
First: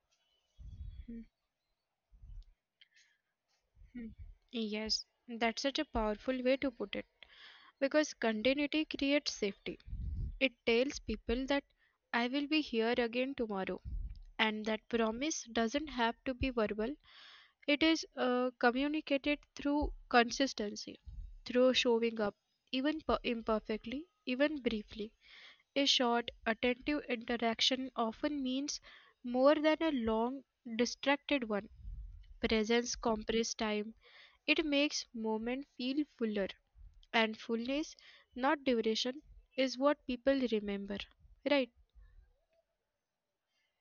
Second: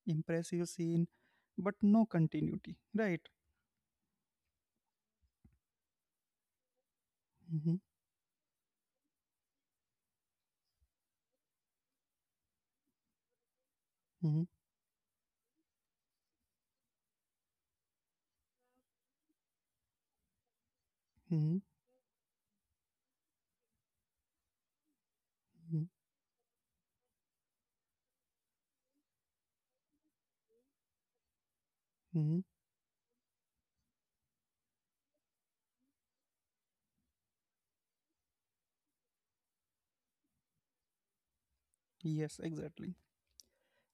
Speaker 1: Impressive scene,
Speaker 2: Mhm.
Speaker 1: but no continuity, right?
Speaker 2: Yes, that's such a powerful way to put it,
Speaker 1: Hmm,
Speaker 2: because continuity creates safety. It tells people that I will be here again tomorrow,
Speaker 1: hmm,
Speaker 2: and that promise doesn't have to be verbal, it is uh, communicated through consistency,
Speaker 1: hmm,
Speaker 2: through showing up, even per- imperfectly, even briefly.
Speaker 1: hmm,
Speaker 2: A short attentive interaction often means more than a long distracted one.
Speaker 1: hmm.
Speaker 2: Presence compresses time, it makes moment feel fuller, and fullness, not duration, is what people remember, right?
Speaker 1: Yes, exactly.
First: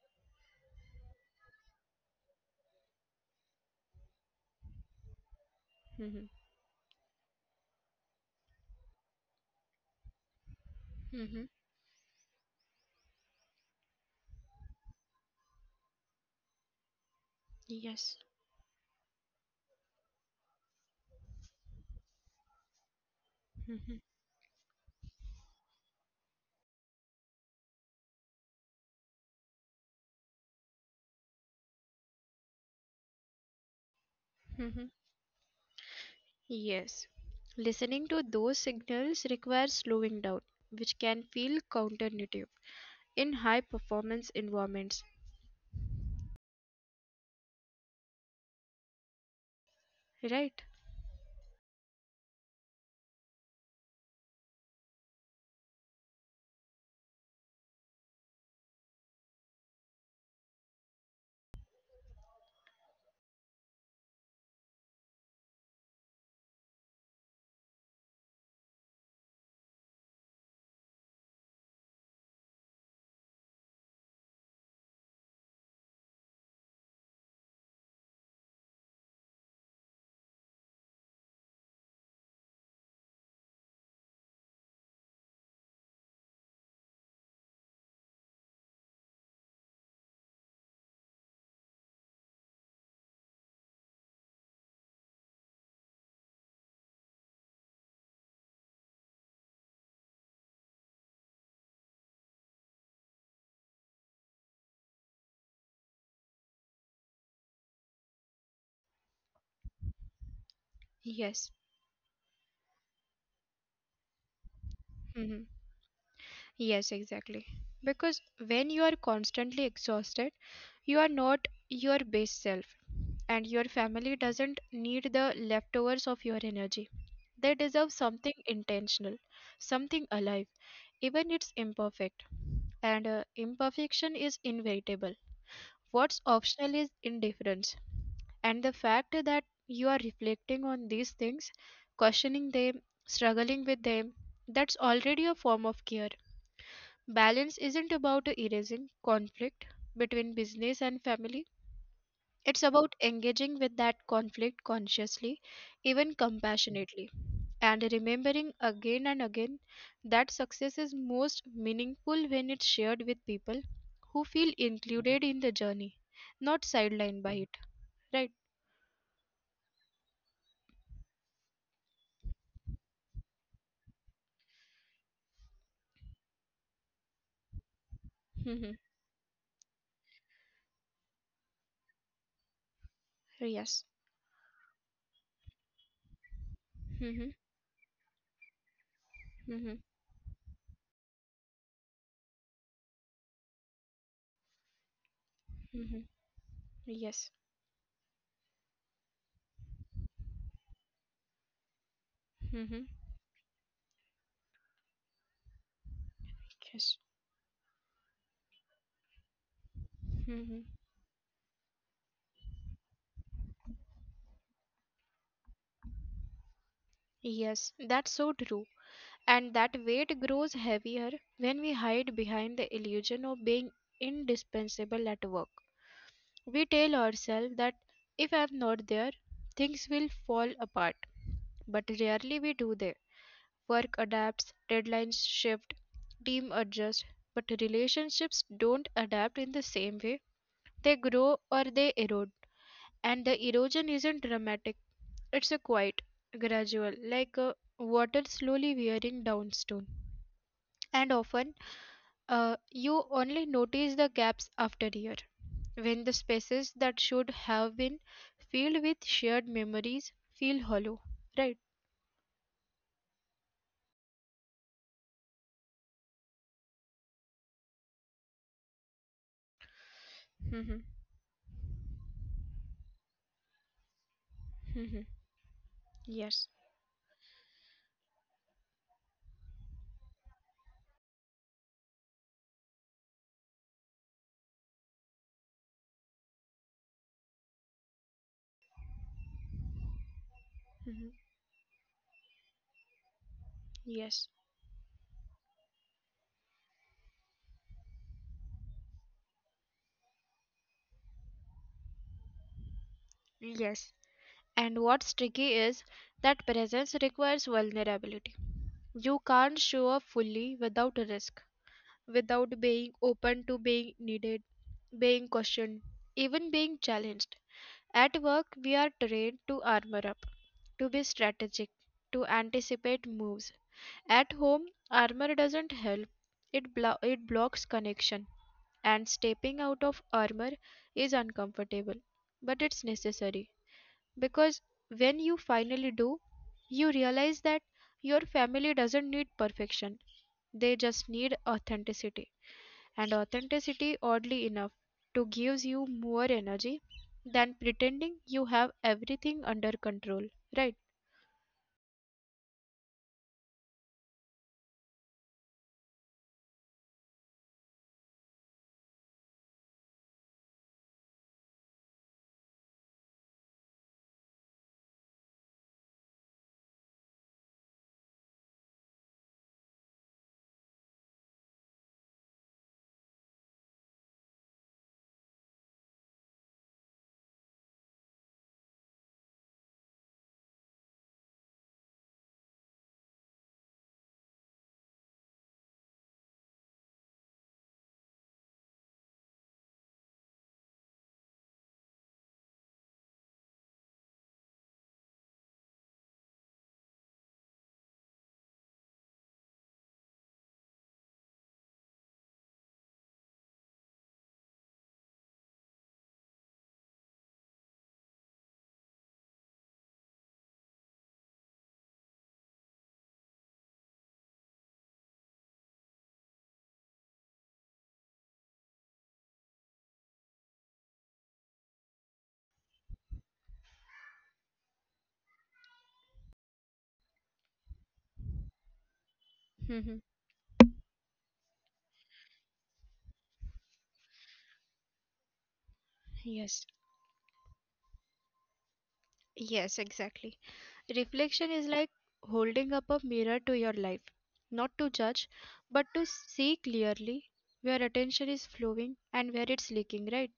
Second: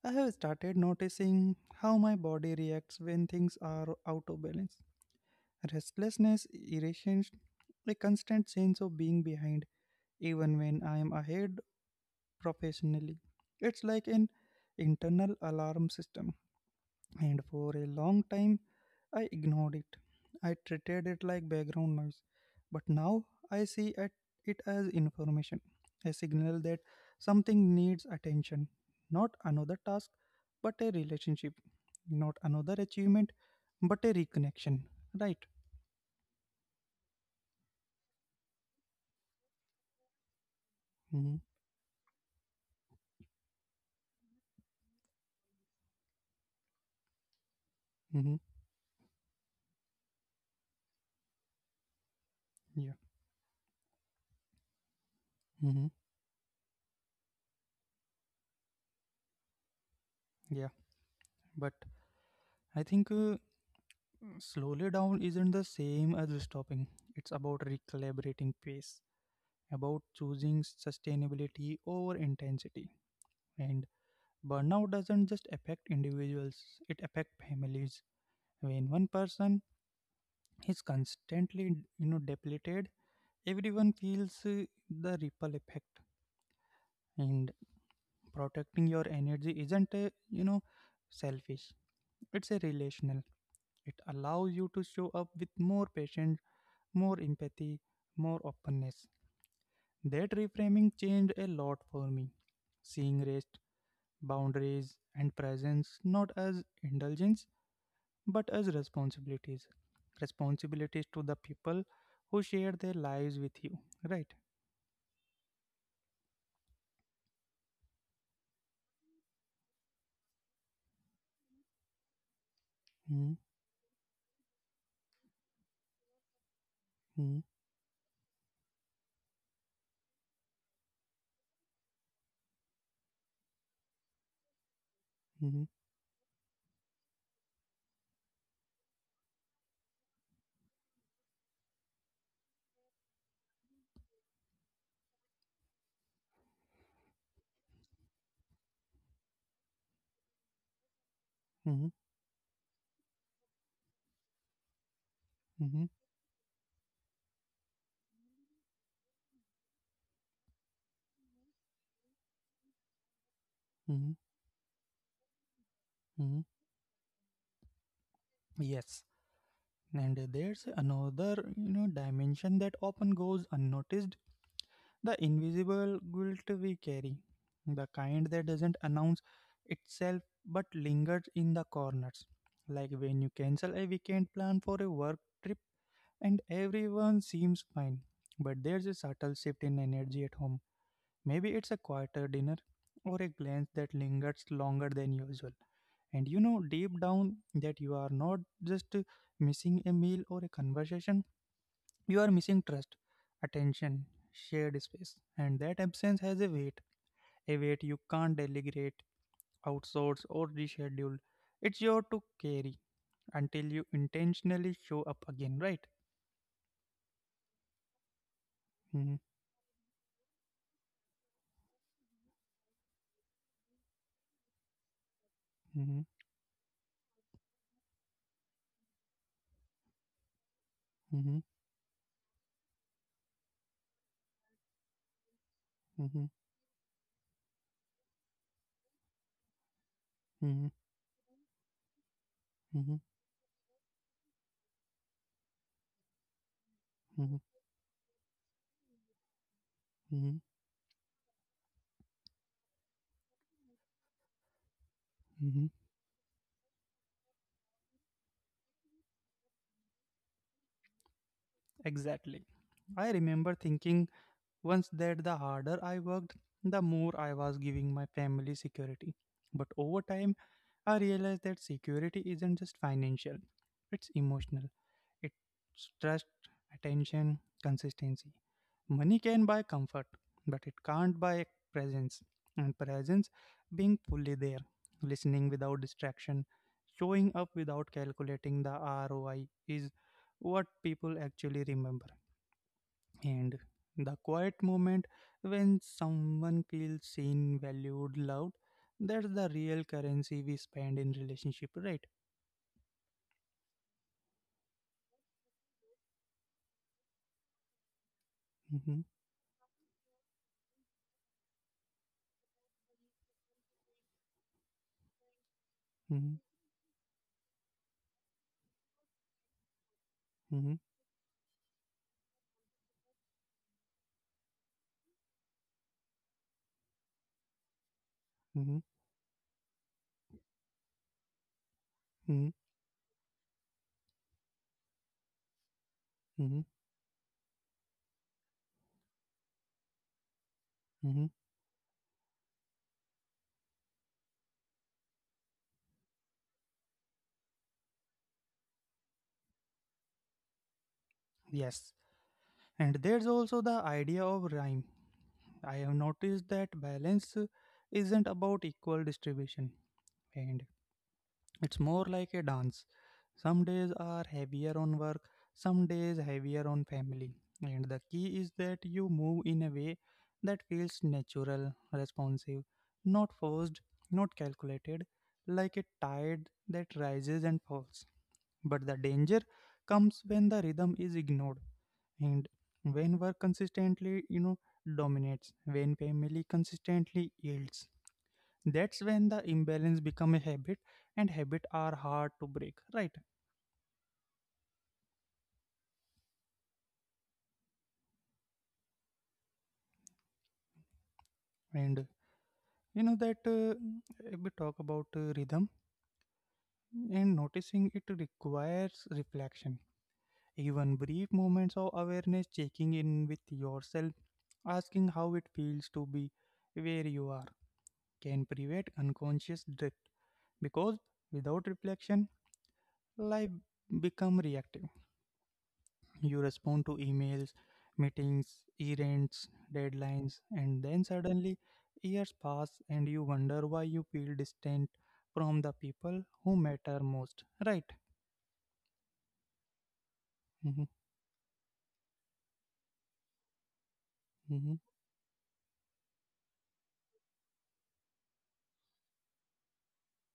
Speaker 1: I have started noticing how my body reacts when things are out of balance.
Speaker 2: Mm-hmm.
Speaker 1: Restlessness, irritation, a constant sense of being behind, even when I am
Speaker 2: Mm-hmm.
Speaker 1: ahead professionally. It's like an internal alarm system, and for a long
Speaker 2: Yes.
Speaker 1: time I ignored it. I treated it like background noise. But now I see at
Speaker 2: Mm-hmm.
Speaker 1: it as information, a signal that something needs attention, not another task, but a relationship, not another achievement, but a reconnection.
Speaker 2: Mm-hmm.
Speaker 1: Right?
Speaker 2: Yes, listening to those signals requires slowing down,
Speaker 1: Mm-hmm,
Speaker 2: which can feel counterintuitive in high performance environments,
Speaker 1: mm-hmm.
Speaker 2: right?
Speaker 1: Yeah. Mm-hmm. Yeah. But I think uh, slowly down isn't the same as stopping. It's about recalibrating pace, about choosing sustainability over intensity. And burnout doesn't just affect individuals, it affects families. When one person is constantly, you know, depleted, everyone feels uh, the ripple effect. And protecting your energy isn't, uh, you know, selfish. It's a relational. It allows you to show up with more patience, more empathy, more openness. That reframing changed a lot for me. Seeing rest, boundaries, and presence not as indulgence but as responsibilities. Responsibilities to the
Speaker 2: Yes.
Speaker 1: people who share their lives with you, right?
Speaker 2: Hmm. Yes, exactly. Because when you are constantly exhausted, you are not your base self,
Speaker 1: Hmm,
Speaker 2: and your family doesn't need the leftovers of your energy.
Speaker 1: hmm,
Speaker 2: They deserve something intentional, something alive, even it's imperfect. And uh, Imperfection is inevitable.
Speaker 1: hmm,
Speaker 2: What's optional is indifference. And the fact that you are reflecting on these things, questioning them, struggling with them, that's already a form of care. Balance isn't about erasing conflict between business and family,
Speaker 1: hmm,
Speaker 2: it's about engaging with that conflict consciously,
Speaker 1: hmm,
Speaker 2: even compassionately, and remembering again and again that success is most meaningful when it's shared with people who
Speaker 1: hmm,
Speaker 2: feel included in the journey,
Speaker 1: hmm.
Speaker 2: not sidelined by it. Right.
Speaker 1: Yes, and there's another you know dimension that often goes unnoticed. The invisible guilt we carry, the kind that
Speaker 2: Mm-hmm.
Speaker 1: doesn't announce itself but lingers in the corners. Like when you
Speaker 2: Yes.
Speaker 1: cancel a weekend plan for a work trip and
Speaker 2: Mm-hmm.
Speaker 1: everyone seems fine, but there's a subtle
Speaker 2: Mm-hmm.
Speaker 1: shift in energy at home. Maybe it's a quieter dinner or a glance that lingers longer than usual.
Speaker 2: Mm-hmm.
Speaker 1: And you know deep
Speaker 2: Yes.
Speaker 1: down that you are not just missing a meal or a conversation, you are missing
Speaker 2: Mm-hmm.
Speaker 1: trust, attention, shared space, and that absence has a
Speaker 2: Yes.
Speaker 1: weight, a weight you can't delegate, outsource,
Speaker 2: Mm-hmm.
Speaker 1: or reschedule. It's your to carry until you intentionally show up again, right?
Speaker 2: Yes, that's so true.
Speaker 1: Mhm,
Speaker 2: And that weight grows heavier when we hide behind the illusion of being indispensable at work.
Speaker 1: mhm,
Speaker 2: We tell ourselves that if I'm not there, things will fall apart.
Speaker 1: mhm,
Speaker 2: But rarely we do that. Work adapts, deadlines shift,
Speaker 1: mhm,
Speaker 2: team adjusts, but relationships don't adapt in the same way.
Speaker 1: mhm,
Speaker 2: They grow or they erode.
Speaker 1: mhm,
Speaker 2: And the erosion isn't dramatic, it's a quite gradual, like uh,
Speaker 1: mhm,
Speaker 2: water slowly wearing down stone.
Speaker 1: mhm,
Speaker 2: And often, uh, you only notice the gaps after year,
Speaker 1: mhm.
Speaker 2: when the spaces that should have been filled with shared memories feel hollow. Right?
Speaker 1: Exactly. I remember thinking once that the harder I worked, the more I was giving my family security. But over time,
Speaker 2: Mhm.
Speaker 1: I realized that security isn't just financial, it's emotional.
Speaker 2: Mhm.
Speaker 1: It's trust,
Speaker 2: Yes.
Speaker 1: attention, consistency. Money can buy comfort, but it can't buy presence. And presence, being fully there, listening without distraction, showing up without calculating the R O I, is what
Speaker 2: Mhm.
Speaker 1: people actually remember, and the
Speaker 2: Yes.
Speaker 1: quiet moment when someone feels seen, valued, loved. That's the real currency we spend in relationship, right?
Speaker 2: Yes. And what's tricky is that presence requires vulnerability.
Speaker 1: Mm-hmm,
Speaker 2: You can't show up fully without risk, without being open to being needed, being questioned, even being challenged. At work, we are trained to armor up,
Speaker 1: mm-hmm,
Speaker 2: to be strategic, to anticipate moves. At home, armor doesn't help, it, blo- it blocks connection,
Speaker 1: mm-hmm, mm-hmm,
Speaker 2: and stepping out of armor is uncomfortable,
Speaker 1: mm-hmm,
Speaker 2: but it's necessary because when you finally do,
Speaker 1: mm-hmm,
Speaker 2: you realize that your family doesn't need perfection, they just
Speaker 1: mm-hmm.
Speaker 2: need authenticity. And authenticity, oddly enough, to gives you more energy than pretending you have everything under control, right?
Speaker 1: Yes, and there's also the idea of rhyme. I have noticed that balance uh, isn't about equal distribution, and it's more like a dance. Some days are heavier on work, some days heavier on family. And the key is that you move in a way that feels natural, responsive, not forced, not calculated, like a tide that rises and falls. But the danger comes when the rhythm is ignored, and when work consistently, you know, dominates, when family consistently yields, that's when the imbalance become a habit, and habit are hard to break, right? And you know that uh, if we talk about uh, rhythm and noticing it requires reflection, even brief moments of awareness, checking in with yourself, asking how it feels to be where you are, can prevent unconscious drift. Because without reflection, life become reactive. You respond to emails, meetings, errands, deadlines,
Speaker 2: Mhm.
Speaker 1: and then suddenly years pass and you wonder why you feel distant from the people who
Speaker 2: Yes.
Speaker 1: matter most, right?
Speaker 2: Yes, exactly.
Speaker 1: Hmm,
Speaker 2: Reflection is like holding up a mirror to your life,
Speaker 1: hmm.
Speaker 2: not to judge, but to see clearly where attention is flowing and where it's leaking, right?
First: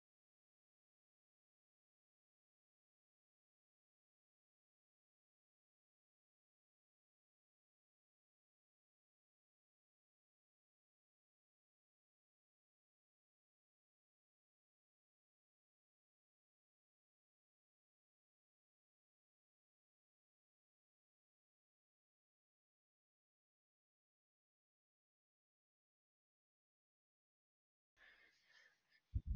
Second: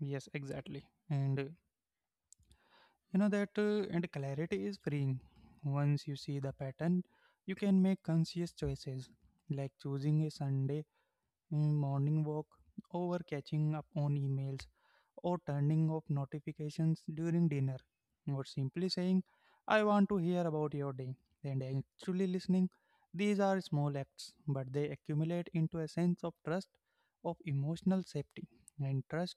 Speaker 1: Yes, exactly. And uh, you know that, uh, and clarity is freeing. Once you see the pattern, you can make conscious choices, like choosing a Sunday and morning walk over catching up on emails, or turning off notifications during dinner, or simply saying, "I want to hear about your day," and actually listening. These are small acts, but they accumulate into a sense of trust, of emotional safety, and trust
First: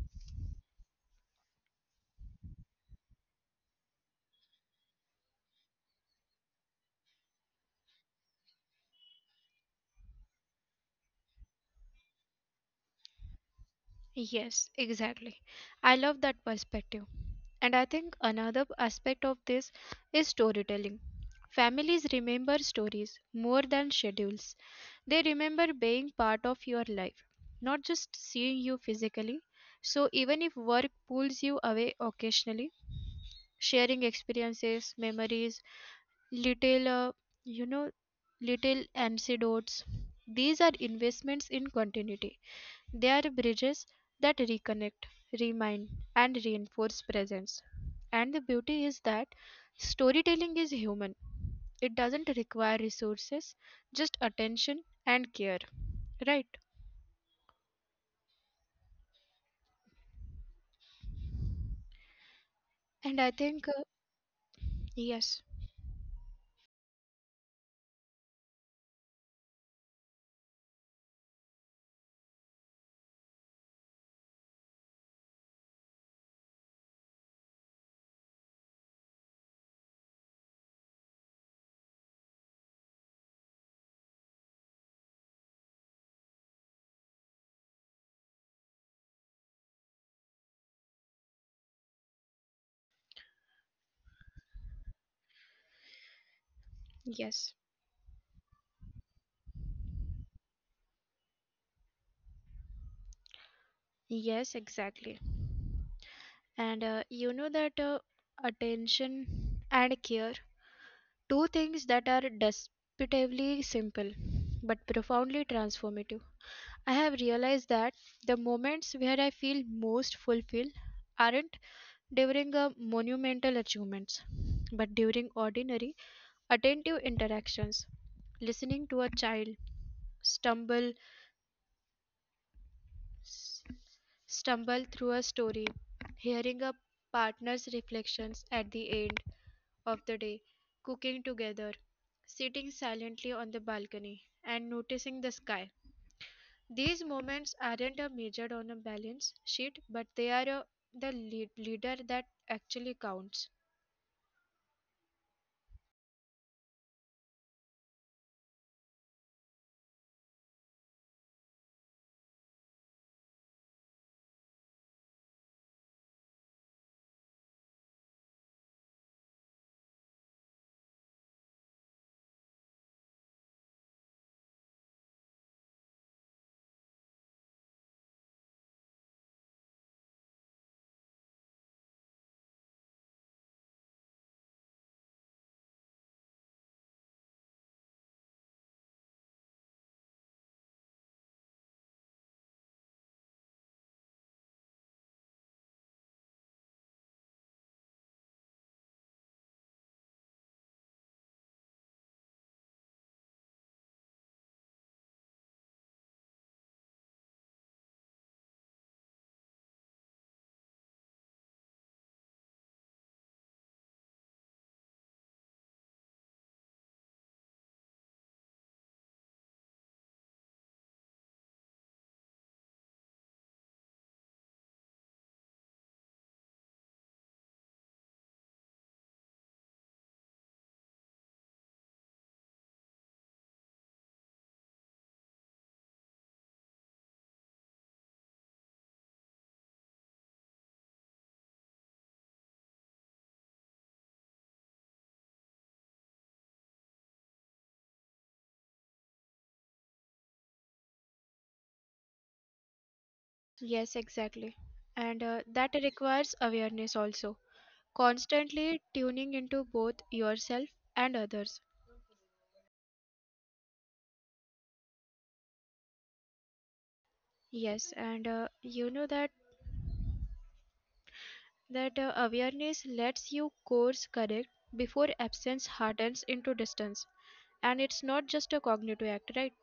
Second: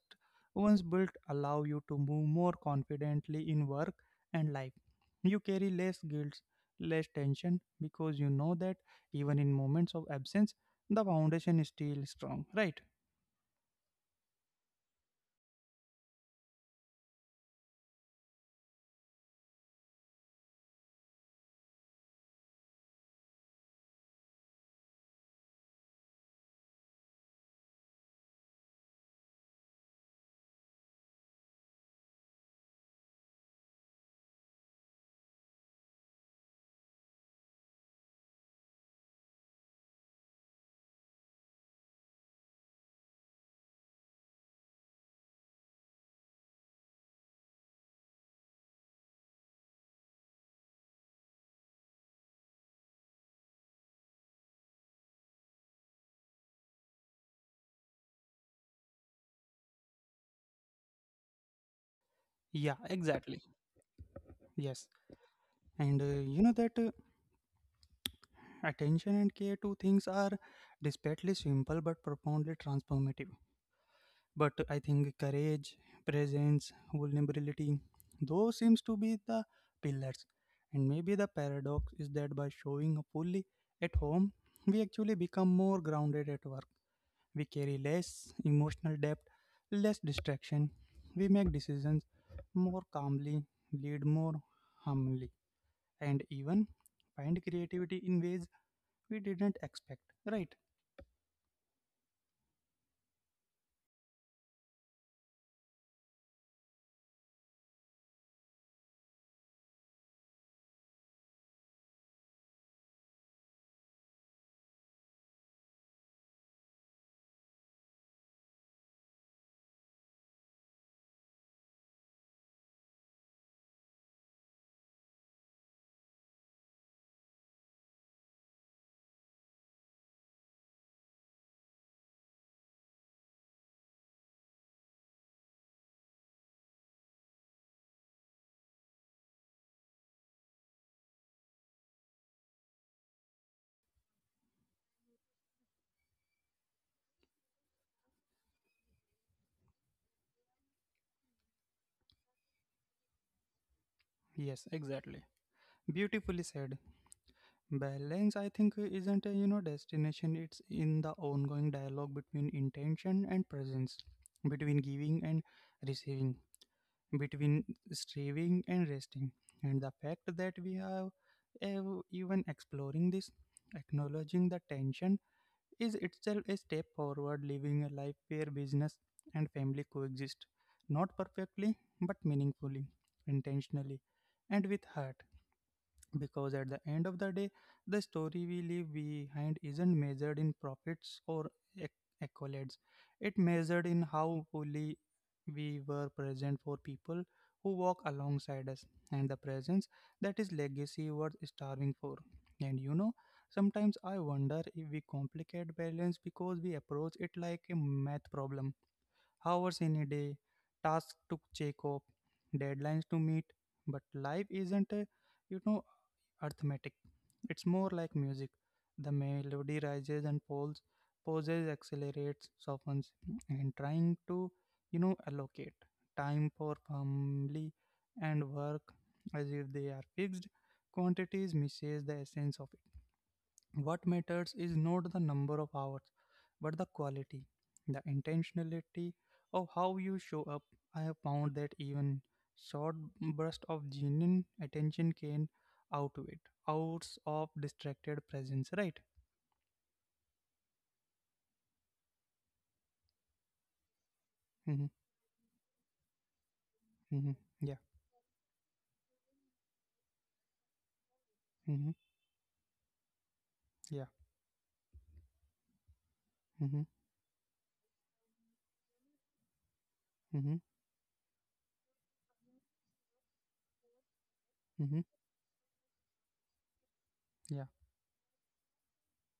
Speaker 1: once built allow you to move more confidently in work and life. You carry less guilt, less tension, because you know that even in moments of absence the foundation is still strong, right?
Speaker 2: Yes, exactly. I love that perspective. And I think another aspect of this is storytelling. Families remember stories more than schedules. They remember being part of your life, not just seeing you physically. So, even if work pulls you away occasionally, sharing experiences, memories, little, uh, you know, little anecdotes, these are investments in continuity. They are bridges that reconnect, remind, and reinforce presence. And the beauty is that storytelling is human. It doesn't require resources, just attention and care, right?
Speaker 1: Yeah,
Speaker 2: And I
Speaker 1: exactly.
Speaker 2: think, uh,
Speaker 1: Yes,
Speaker 2: yes,
Speaker 1: and uh, you know that uh, attention and care to things are desperately simple but profoundly transformative. But I think courage, presence, vulnerability, those seems to be the pillars. And maybe the paradox is that by showing up fully at home, we actually become more grounded at work. We carry less emotional depth, less distraction. We make decisions more calmly, lead more humbly, and even find
Speaker 2: yes,
Speaker 1: creativity in ways we didn't expect. Right?
Speaker 2: Yes, exactly. And uh, you know that uh, Attention and care, two things that are despicably simple but profoundly transformative. I have realized that the moments where I feel most fulfilled aren't during a monumental achievements, but during ordinary, attentive interactions, listening to a child stumble stumble through a story, hearing a partner's reflections at the end of the day, cooking together, sitting silently on the balcony, and noticing the sky. These moments aren't a measured on a balance sheet, but they are uh, the lead- leader that actually counts.
Speaker 1: Yes, exactly. Beautifully said. Balance, I think, isn't a you know destination. It's in the ongoing dialogue between intention and presence, between giving and receiving, between striving and resting. And the fact that we have ev- even exploring this, acknowledging the tension, is itself a step forward, living a life where business and family coexist, not perfectly, but meaningfully, intentionally, and with heart, because at the end of the day the story we leave behind isn't measured in profits or ac- accolades. It measured in how fully we were present for people who walk alongside us, and the presence that is legacy worth starving for. And you know, sometimes I wonder if we complicate balance because we approach it like a math problem. Hours in a day, tasks to check off, deadlines to meet. But life isn't, a, you know, arithmetic. It's more like music. The melody rises and falls, pauses, accelerates, softens, and trying to, you know, allocate time for family and work as if they are fixed quantities misses the essence of what matters is not the number of hours, but the quality, the intentionality of how you show up. I have found that even short bursts of genuine attention can outweigh hours of distracted presence, right?
Speaker 2: Yes, exactly.
Speaker 1: Mm-hmm,
Speaker 2: And uh, That requires awareness also.
Speaker 1: mm-hmm, yeah,
Speaker 2: Constantly tuning into both yourself and others.
Speaker 1: mm-hmm, yeah, mm-hmm,
Speaker 2: Yes, and uh, you know that
Speaker 1: mm-hmm,
Speaker 2: that uh, Awareness lets you course correct before
Speaker 1: mm-hmm,
Speaker 2: absence hardens into distance. And
Speaker 1: yeah,
Speaker 2: it's not just a cognitive act, right?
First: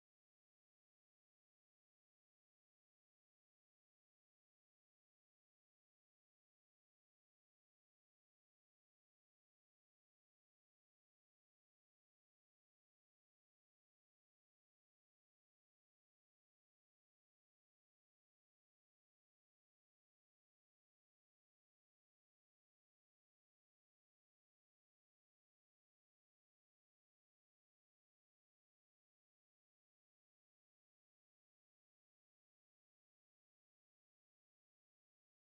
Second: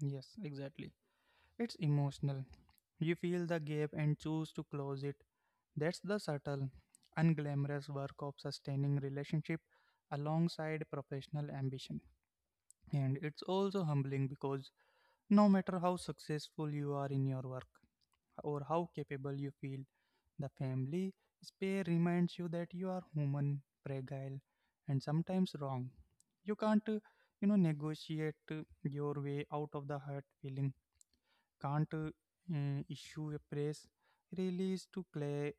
Speaker 1: yes, exactly. It's emotional. You feel the gap and choose to close it. That's the subtle, unglamorous work of sustaining relationship alongside professional ambition. And it's also humbling because no matter how successful you are in your work or how capable you feel, the family spare reminds you that you are human, fragile, and sometimes wrong. You can't, uh, you know, negotiate uh, your way out of the hurt feeling, can't uh, mm, issue a press release to cla-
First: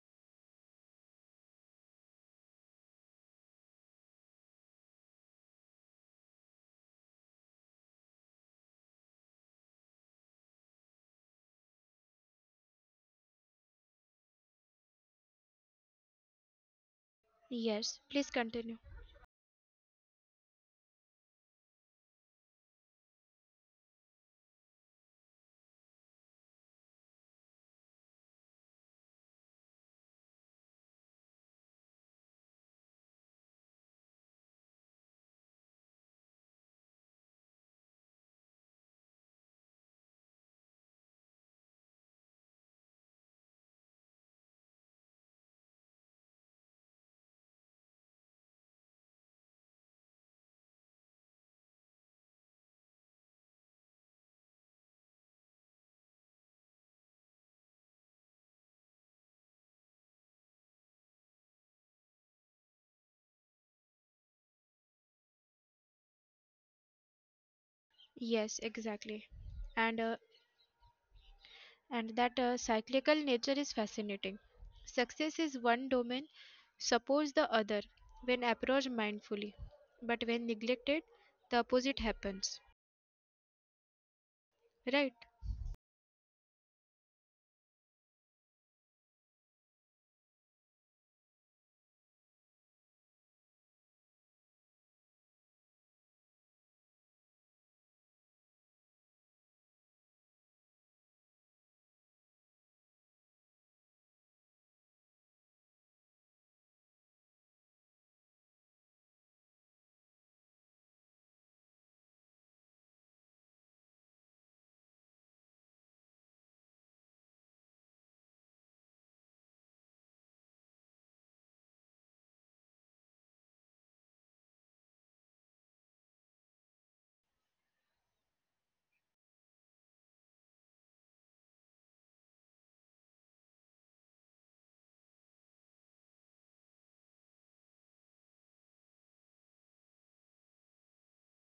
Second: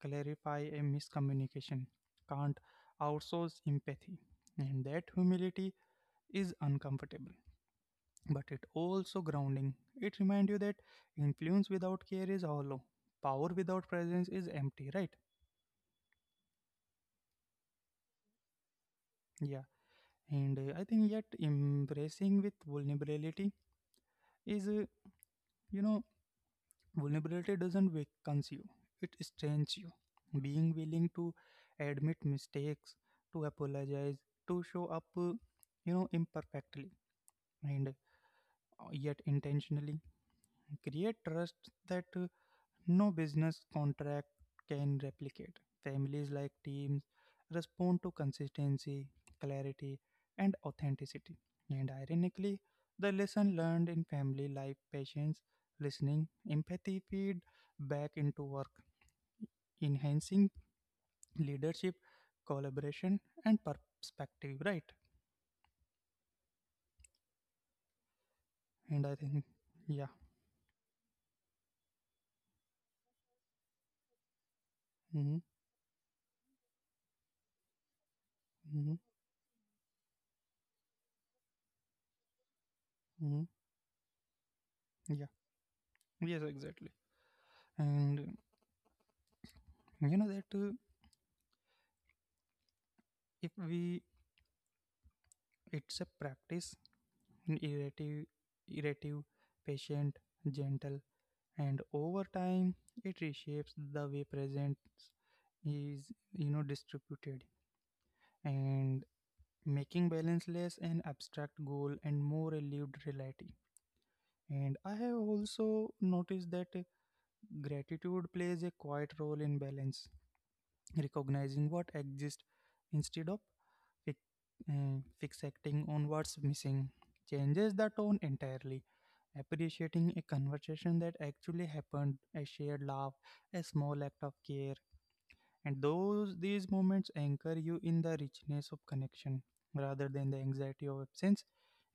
Speaker 1: clarify a miscommunication, can't outsource empathy. And that humility is uncomfortable, but it also grounding. It reminds you that influence without care is hollow, power without presence is empty, right?
Speaker 2: Yes, please continue.
Speaker 1: Yeah, and uh, I think yet embracing with vulnerability is, uh, you know, Vulnerability doesn't weaken you, it strengthens you. Being willing to admit mistakes, to apologize, to show up, uh, you know, imperfectly and uh, yet intentionally create trust that uh, no business contract can replicate. Families like teams respond to consistency, clarity, and authenticity. And ironically, the lesson learned in family life patience, listening, empathy feed back into work, enhancing leadership, collaboration, and perspective, right?
Speaker 2: Yes,
Speaker 1: And I think,
Speaker 2: exactly.
Speaker 1: yeah.
Speaker 2: And uh, and that uh, Cyclical nature is fascinating.
Speaker 1: Hmm.
Speaker 2: Success is one domain, suppose the other when
Speaker 1: Hmm.
Speaker 2: approached mindfully, but when neglected, the opposite happens,
Speaker 1: Hmm. Yeah.
Speaker 2: right?
Speaker 1: Yes, exactly. And you know that uh, if we, it's a practice in iterative, iterative, patient, gentle, and over time it reshapes the way presence is you know distributed and making balance less an abstract goal and more a lived reality. And I have also noticed that gratitude plays a quiet role in balance, recognizing what exists instead of fi- uh, fixating on what's missing changes the tone entirely. Appreciating a conversation that actually happened, a shared laugh, a small act of care. And those these moments anchor you in the richness of connection rather than the anxiety of absence.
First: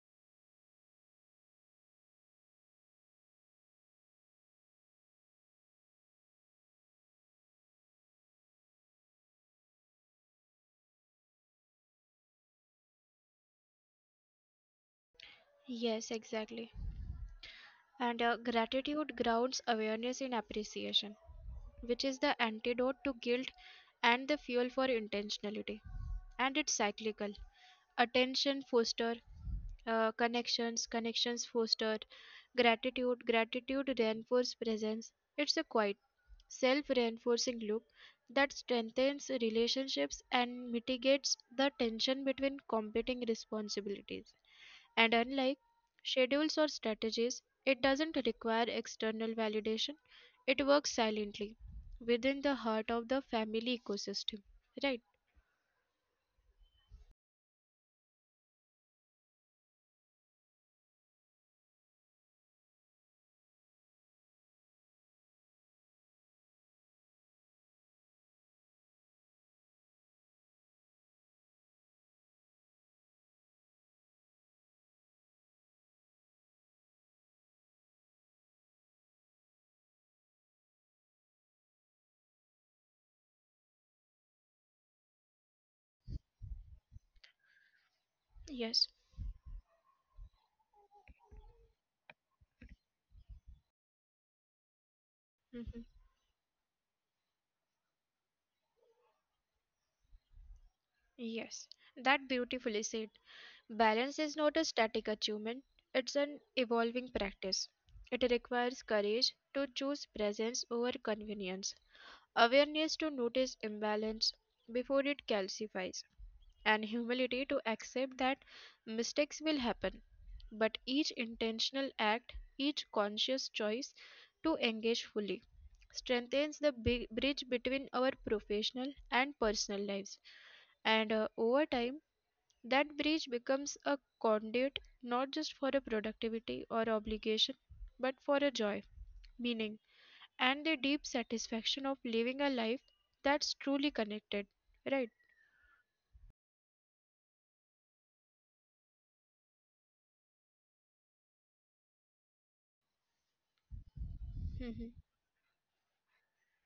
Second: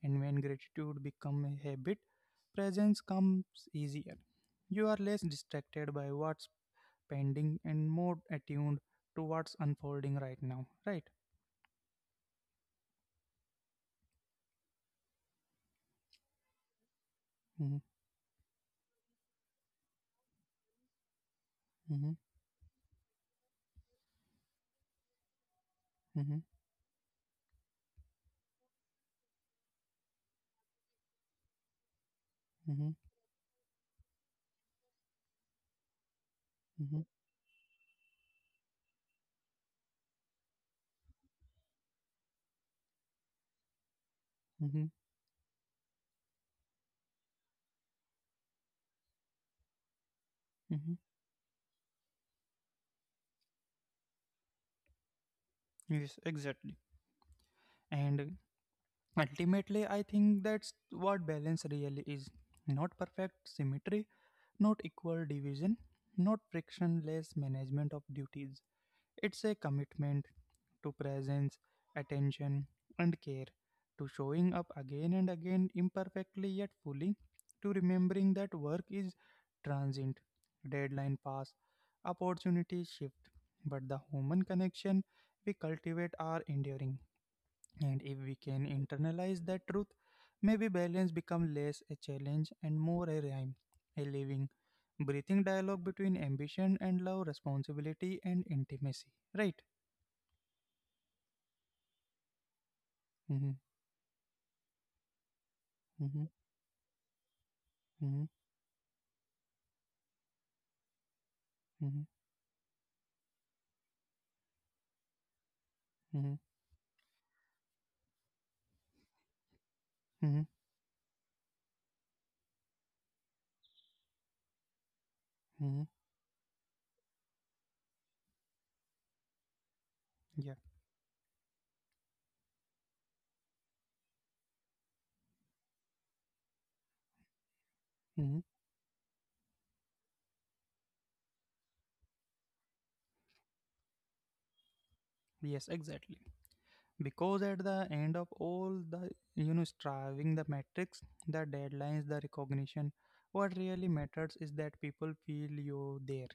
Speaker 1: And when gratitude becomes a habit, presence comes easier. You are less distracted by what's pending and more attuned to what's unfolding right now. Right?
Speaker 2: Yes, exactly.
Speaker 1: Mm-hmm,
Speaker 2: And uh, Gratitude grounds awareness in appreciation, which is
Speaker 1: mm-hmm,
Speaker 2: the antidote to guilt and the fuel for intentionality. And it's cyclical. Attention foster uh, connections, connections foster
Speaker 1: mm-hmm,
Speaker 2: gratitude, gratitude reinforce presence. It's a quiet,
Speaker 1: mm-hmm,
Speaker 2: self-reinforcing loop that strengthens relationships and mitigates the tension between competing responsibilities.
Speaker 1: mm-hmm,
Speaker 2: And unlike schedules or strategies, it doesn't require external validation. It works
Speaker 1: mm-hmm.
Speaker 2: silently within the heart of the family ecosystem. Right?
Speaker 1: Yes, exactly. And ultimately, I think that's what balance really is, not perfect symmetry, not equal division, not frictionless management of duties. It's a commitment to presence, attention, and care, to showing up again and again imperfectly yet fully, to remembering that work is transient, deadline pass, opportunities shift, but the human connection we cultivate are enduring. And if we can
Speaker 2: Yes.
Speaker 1: internalize that truth, maybe balance becomes less a challenge and more a rhyme, a living, breathing
Speaker 2: Mhm.
Speaker 1: dialogue between ambition and love, responsibility and intimacy. Right?
Speaker 2: Yes, that beautifully said.
Speaker 1: Mm-hmm,
Speaker 2: Balance is not a static achievement, it's an
Speaker 1: mm-hmm,
Speaker 2: evolving practice. It
Speaker 1: mm-hmm,
Speaker 2: requires courage to choose presence over convenience,
Speaker 1: mm-hmm,
Speaker 2: awareness to notice imbalance before it calcifies,
Speaker 1: mm-hmm,
Speaker 2: and humility to accept that mistakes will happen
Speaker 1: mm-hmm,
Speaker 2: but each intentional act, each conscious choice to engage fully,
Speaker 1: mm-hmm.
Speaker 2: strengthens the bi- bridge between our professional and personal lives.
Speaker 1: Yeah.
Speaker 2: And uh, Over time, that bridge becomes a conduit not just for a productivity or obligation, but for a
Speaker 1: Mm-hmm.
Speaker 2: joy, meaning, and the deep satisfaction of living a life that's truly connected. Right?
Speaker 1: Yes, exactly. Because at the end of all the you know striving, the metrics, the deadlines, the recognition, what really matters is
Speaker 2: Mm-hmm.
Speaker 1: that people feel you there.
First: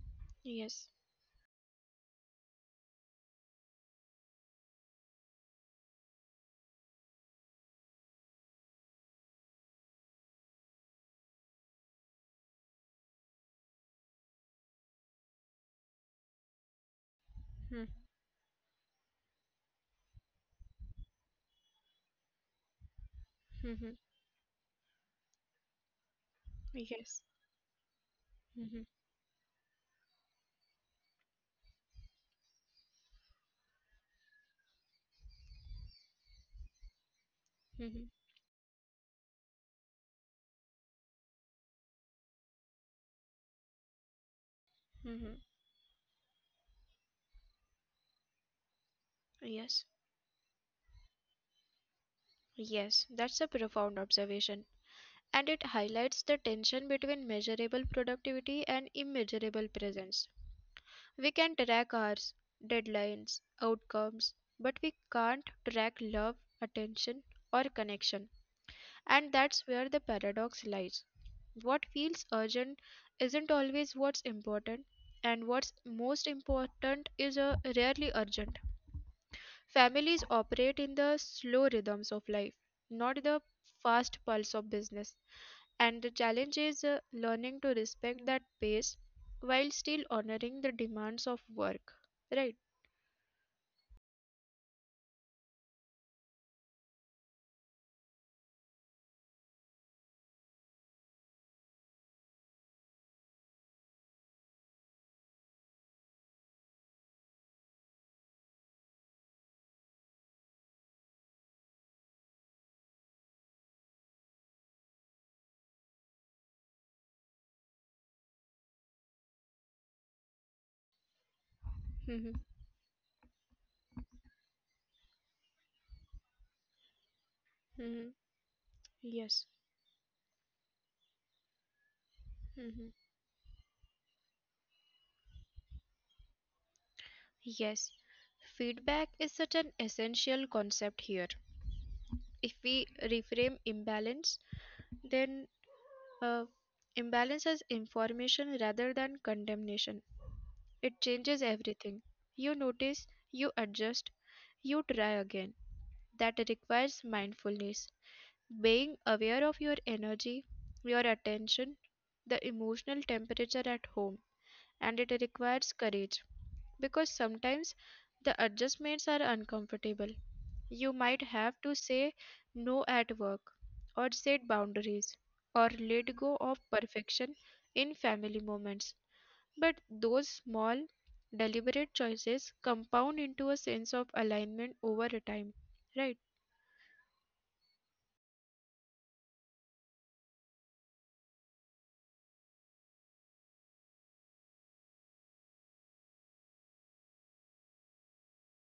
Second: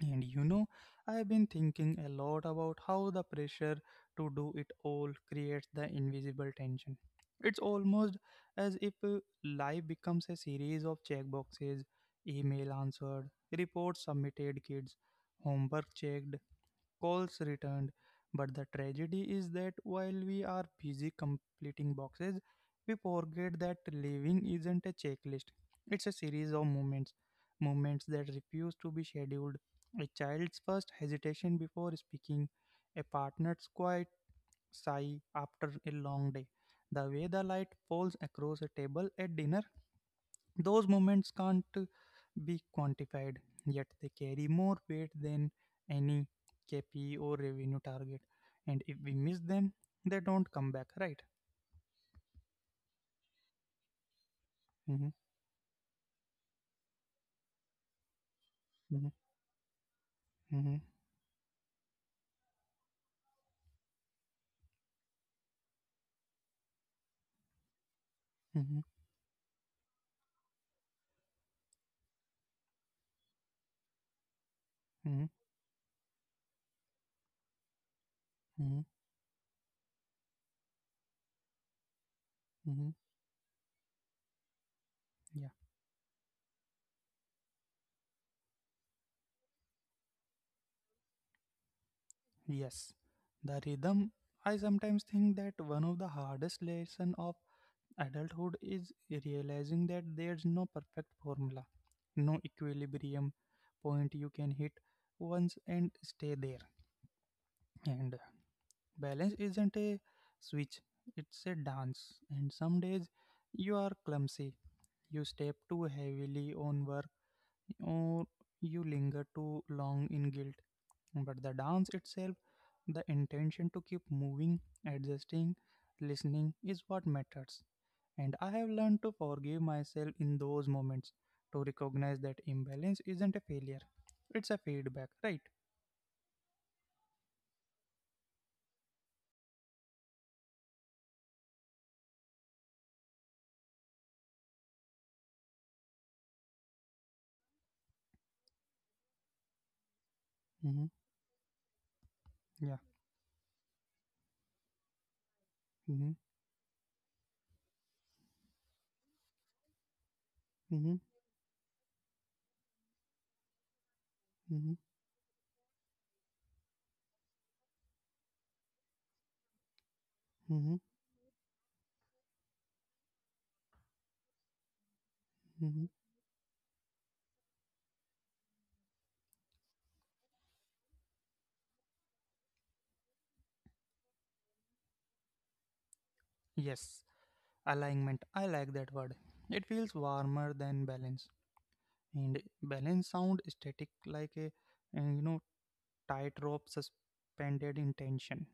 Speaker 1: And you know,
Speaker 2: Yes.
Speaker 1: I've been thinking a lot about how the pressure to do it all creates the invisible tension. It's almost as if uh, life becomes a series of checkboxes, email answered, reports submitted, kids, homework checked, calls returned. But the tragedy is that while we are busy completing boxes, we forget that
Speaker 2: Mm-hmm.
Speaker 1: living isn't a checklist. It's a series of moments,
Speaker 2: Yes.
Speaker 1: moments that refuse
Speaker 2: Mm-hmm.
Speaker 1: to be scheduled. A child's first hesitation before speaking, a partner's quiet sigh after a long day, the way the light
Speaker 2: Mm-hmm.
Speaker 1: falls across a table at dinner, those moments can't be quantified, yet they carry more weight
Speaker 2: Mm-hmm.
Speaker 1: than any K P I or revenue target. And if we miss them,
Speaker 2: Yes.
Speaker 1: they don't come back, right?
Speaker 2: Yes, that's a profound observation,
Speaker 1: Mm-hmm,
Speaker 2: and it highlights the tension between measurable productivity and
Speaker 1: mm-hmm,
Speaker 2: immeasurable presence. We can track hours, deadlines, outcomes, but we can't track love, attention, or connection.
Speaker 1: mm-hmm,
Speaker 2: And that's where the paradox lies. What feels urgent isn't always what's important, and
Speaker 1: mm-hmm,
Speaker 2: what's most important is uh, rarely urgent.
Speaker 1: mm-hmm, mm-hmm,
Speaker 2: Families operate in the slow rhythms of life, not
Speaker 1: mm-hmm.
Speaker 2: the fast pulse of business.
Speaker 1: Yeah.
Speaker 2: And the challenge is uh, learning to respect that pace while still honoring the demands of work. Right?
Speaker 1: Yes. The rhythm. I sometimes think that one of the hardest lesson of adulthood is realizing that there's no perfect formula, no equilibrium point you can hit once and stay there. And balance isn't a switch, it's a dance. And some days you are clumsy, you step too heavily on work, or you linger too long in guilt. But the dance
Speaker 2: Mhm,
Speaker 1: itself, the intention to keep moving, adjusting, listening is what matters.
Speaker 2: mhm,
Speaker 1: And I have learned to
Speaker 2: yes.
Speaker 1: forgive myself in those moments, to recognize that
Speaker 2: Mhm.
Speaker 1: imbalance isn't a failure, it's a feedback, right?
Speaker 2: Yes. Feedback is such an essential concept here. If we reframe imbalance, then uh, imbalance as information rather than condemnation.
Speaker 1: Mm-hmm.
Speaker 2: It changes everything. You
Speaker 1: Yeah.
Speaker 2: notice, you adjust, you try again.
Speaker 1: Mm-hmm.
Speaker 2: That requires mindfulness. Being aware of your energy, your
Speaker 1: Mm-hmm.
Speaker 2: attention, the emotional temperature at home,
Speaker 1: Mm-hmm.
Speaker 2: and it requires courage because sometimes the adjustments are uncomfortable.
Speaker 1: Mm-hmm.
Speaker 2: You might have to say no at work, or set boundaries, or
Speaker 1: Mm-hmm.
Speaker 2: let go of perfection in family moments. But those small, deliberate choices compound into a sense of alignment over a time, right?
Speaker 1: Yes, alignment, I like that word. It feels warmer than balance, and balance sound static, like a, uh, you know tightrope suspended in tension.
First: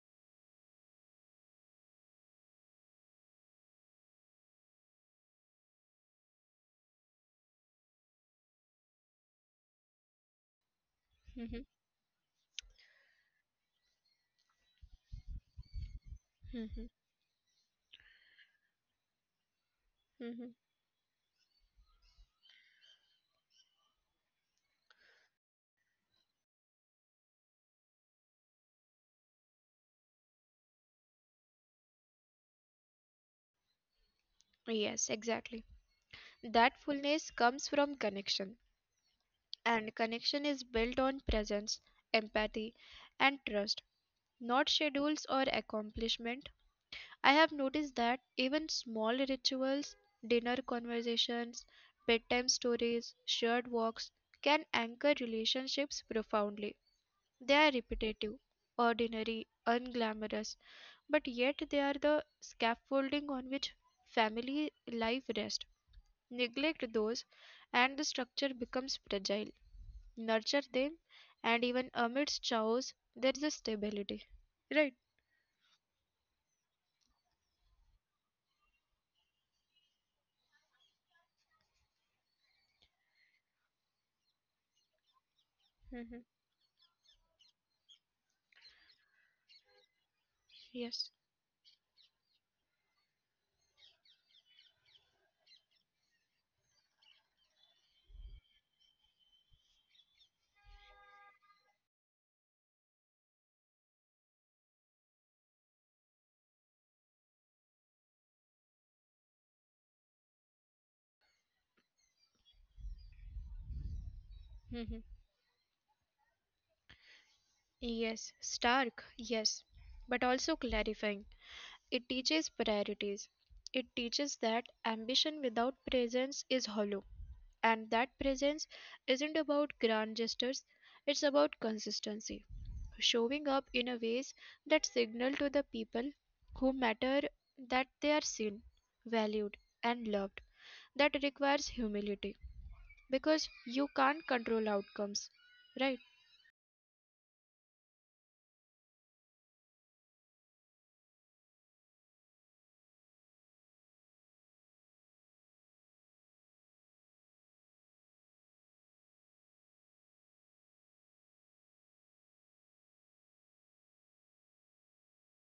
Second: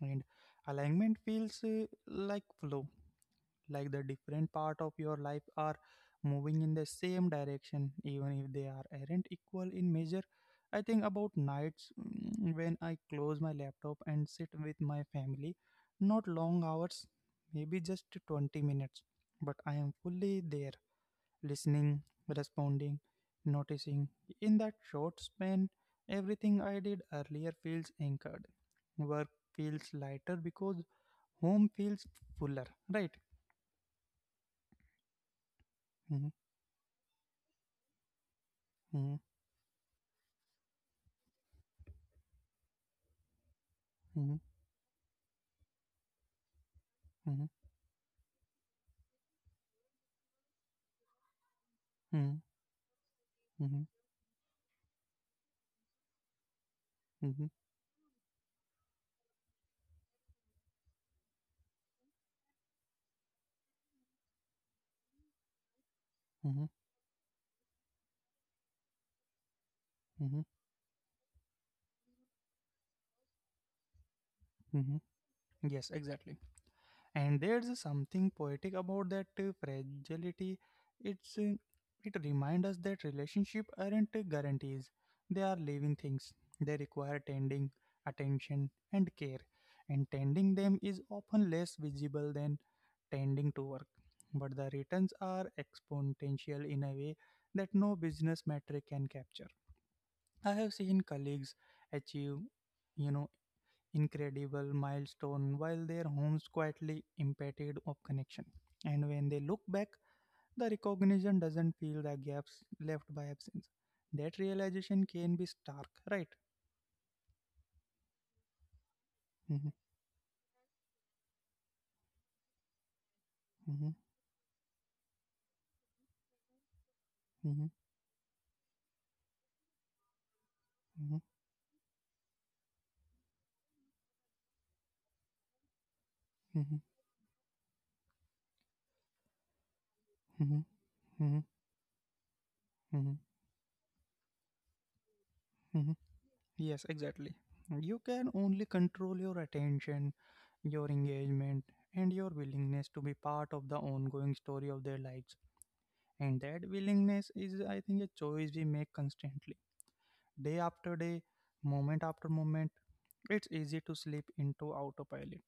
Speaker 1: And alignment feels uh, like flow, like the different part of your life are moving in the same direction even if they are aren't equal in measure. I think about
Speaker 2: Mhm,
Speaker 1: nights, mm, when I close my laptop and sit with my family, not long
Speaker 2: mhm,
Speaker 1: hours, maybe just 20 minutes, but I am fully
Speaker 2: mhm.
Speaker 1: there, listening, responding, noticing. In that short span everything I did earlier feels anchored. Work feels lighter because home feels fuller, right?
Speaker 2: Yes, exactly. That fullness comes from connection,
Speaker 1: Mhm.
Speaker 2: and connection is built on presence, empathy, and trust,
Speaker 1: Mm-hmm,
Speaker 2: not schedules or accomplishment. I
Speaker 1: mm-hmm,
Speaker 2: have noticed that even small rituals, dinner conversations, bedtime stories, shared
Speaker 1: mm-hmm,
Speaker 2: walks can anchor relationships profoundly.
Speaker 1: mm-hmm,
Speaker 2: They are repetitive, ordinary, unglamorous, but yet they are the scaffolding on which family life rests.
Speaker 1: mm-hmm,
Speaker 2: Neglect those, and the structure becomes fragile.
Speaker 1: mm-hmm, mm-hmm,
Speaker 2: Nurture them, and even amidst chaos, there is a stability.
Speaker 1: mm-hmm.
Speaker 2: Right?
Speaker 1: Yes, exactly. And there's something poetic about that uh, fragility. It's uh, it reminds us that relationship aren't uh, guarantees. They are living
Speaker 2: Hmm.
Speaker 1: things. They require tending, attention, and care. And tending them is
Speaker 2: Yes.
Speaker 1: often less visible than tending to work. But the returns are exponential in a way that no business metric can capture. I have seen colleagues achieve, you know, incredible milestone while their homes quietly impeded of connection. And when they look back, the recognition doesn't fill the gaps left by absence. That
Speaker 2: Hmm.
Speaker 1: realization can be stark, right?
Speaker 2: Yes. Stark. Yes.
Speaker 1: Mhm,
Speaker 2: But also clarifying. It teaches priorities. It
Speaker 1: mhm,
Speaker 2: teaches that ambition without presence is hollow.
Speaker 1: mhm,
Speaker 2: And that presence isn't about grand gestures,
Speaker 1: mhm,
Speaker 2: it's about consistency. Showing up in a ways that signal to the people who
Speaker 1: mhm,
Speaker 2: matter that they are seen, valued, and loved.
Speaker 1: mhm,
Speaker 2: That
Speaker 1: mhm,
Speaker 2: requires humility
Speaker 1: mhm,
Speaker 2: because you can't control outcomes,
Speaker 1: mhm.
Speaker 2: right?
Speaker 1: Yes, exactly. You can only control your attention, your engagement, and your willingness to be part of the ongoing story of their lives. And that willingness is, I think, a choice we make constantly, day after day, moment after moment. It's easy to slip into autopilot,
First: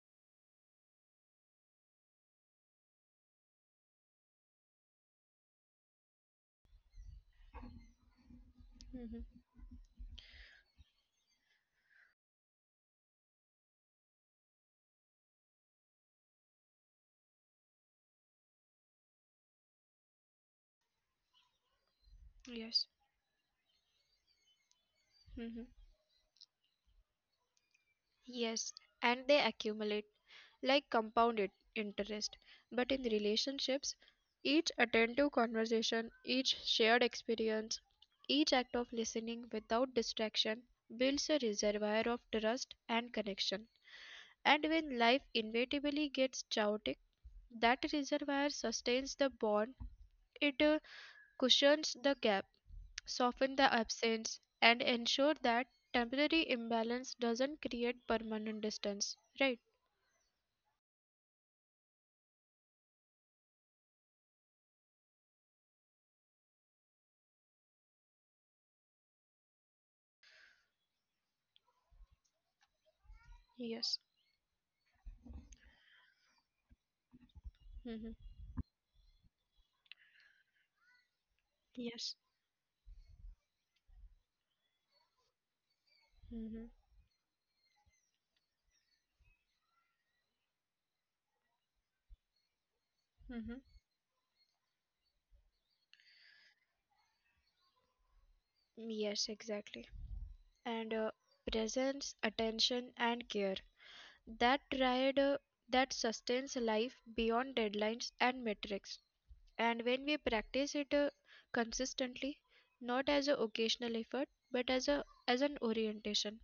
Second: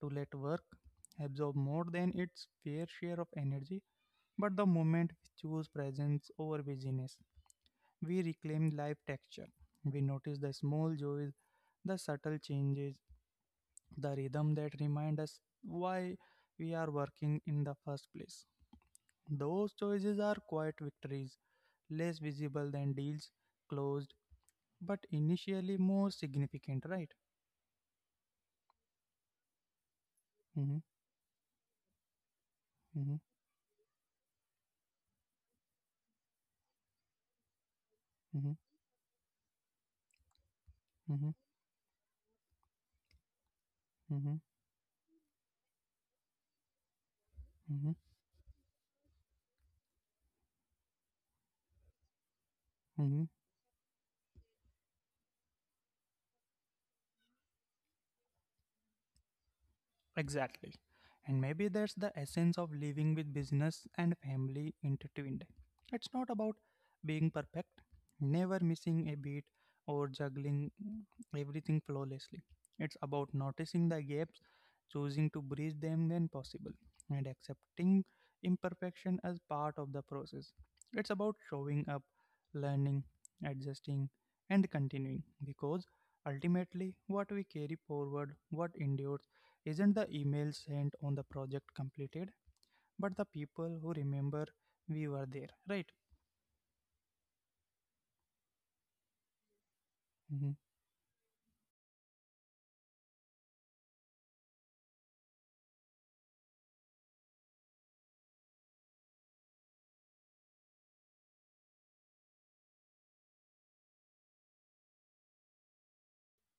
Speaker 1: to let work absorb more than its fair share of energy. But the moment we choose presence over busyness, we reclaim life
Speaker 2: Hmm.
Speaker 1: texture. We notice the small joys, the subtle changes, the rhythm that remind us why we are working in the first place. Those choices are quiet victories less visible
Speaker 2: Yes.
Speaker 1: than deals closed, but
Speaker 2: Hmm.
Speaker 1: initially more significant, right?
Speaker 2: Yes, and they accumulate
Speaker 1: Mm-hmm,
Speaker 2: like compounded interest. But in
Speaker 1: mm-hmm,
Speaker 2: relationships, each attentive conversation, each shared experience,
Speaker 1: mm-hmm,
Speaker 2: each act of listening without distraction
Speaker 1: mm-hmm,
Speaker 2: builds a reservoir of trust and connection. And when life inevitably gets chaotic,
Speaker 1: mm-hmm,
Speaker 2: that reservoir sustains the bond, it uh, cushions the gap,
Speaker 1: mm-hmm.
Speaker 2: softens the absence, and ensure that temporary imbalance doesn't create permanent distance, right?
Speaker 1: Exactly. And maybe that's the essence of living with business and family intertwined. It's not about being perfect, never missing a beat, or juggling everything flawlessly. It's about noticing the
Speaker 2: Yes.
Speaker 1: gaps, choosing to bridge them when possible, and accepting
Speaker 2: Mm-hmm.
Speaker 1: imperfection as part of the process. It's about showing up,
Speaker 2: Yes.
Speaker 1: learning, adjusting, and continuing because
Speaker 2: Mm-hmm.
Speaker 1: ultimately what we carry forward, what endures, isn't the email sent on the project completed, but the
Speaker 2: Mm-hmm.
Speaker 1: people who remember we were there, right?
Speaker 2: Yes, exactly.
Speaker 1: Mm-hmm,
Speaker 2: And uh, Presence, attention, and care. That triad uh, that sustains life beyond deadlines and metrics. And when we practice it uh, consistently, not as an occasional effort, but as a as an orientation,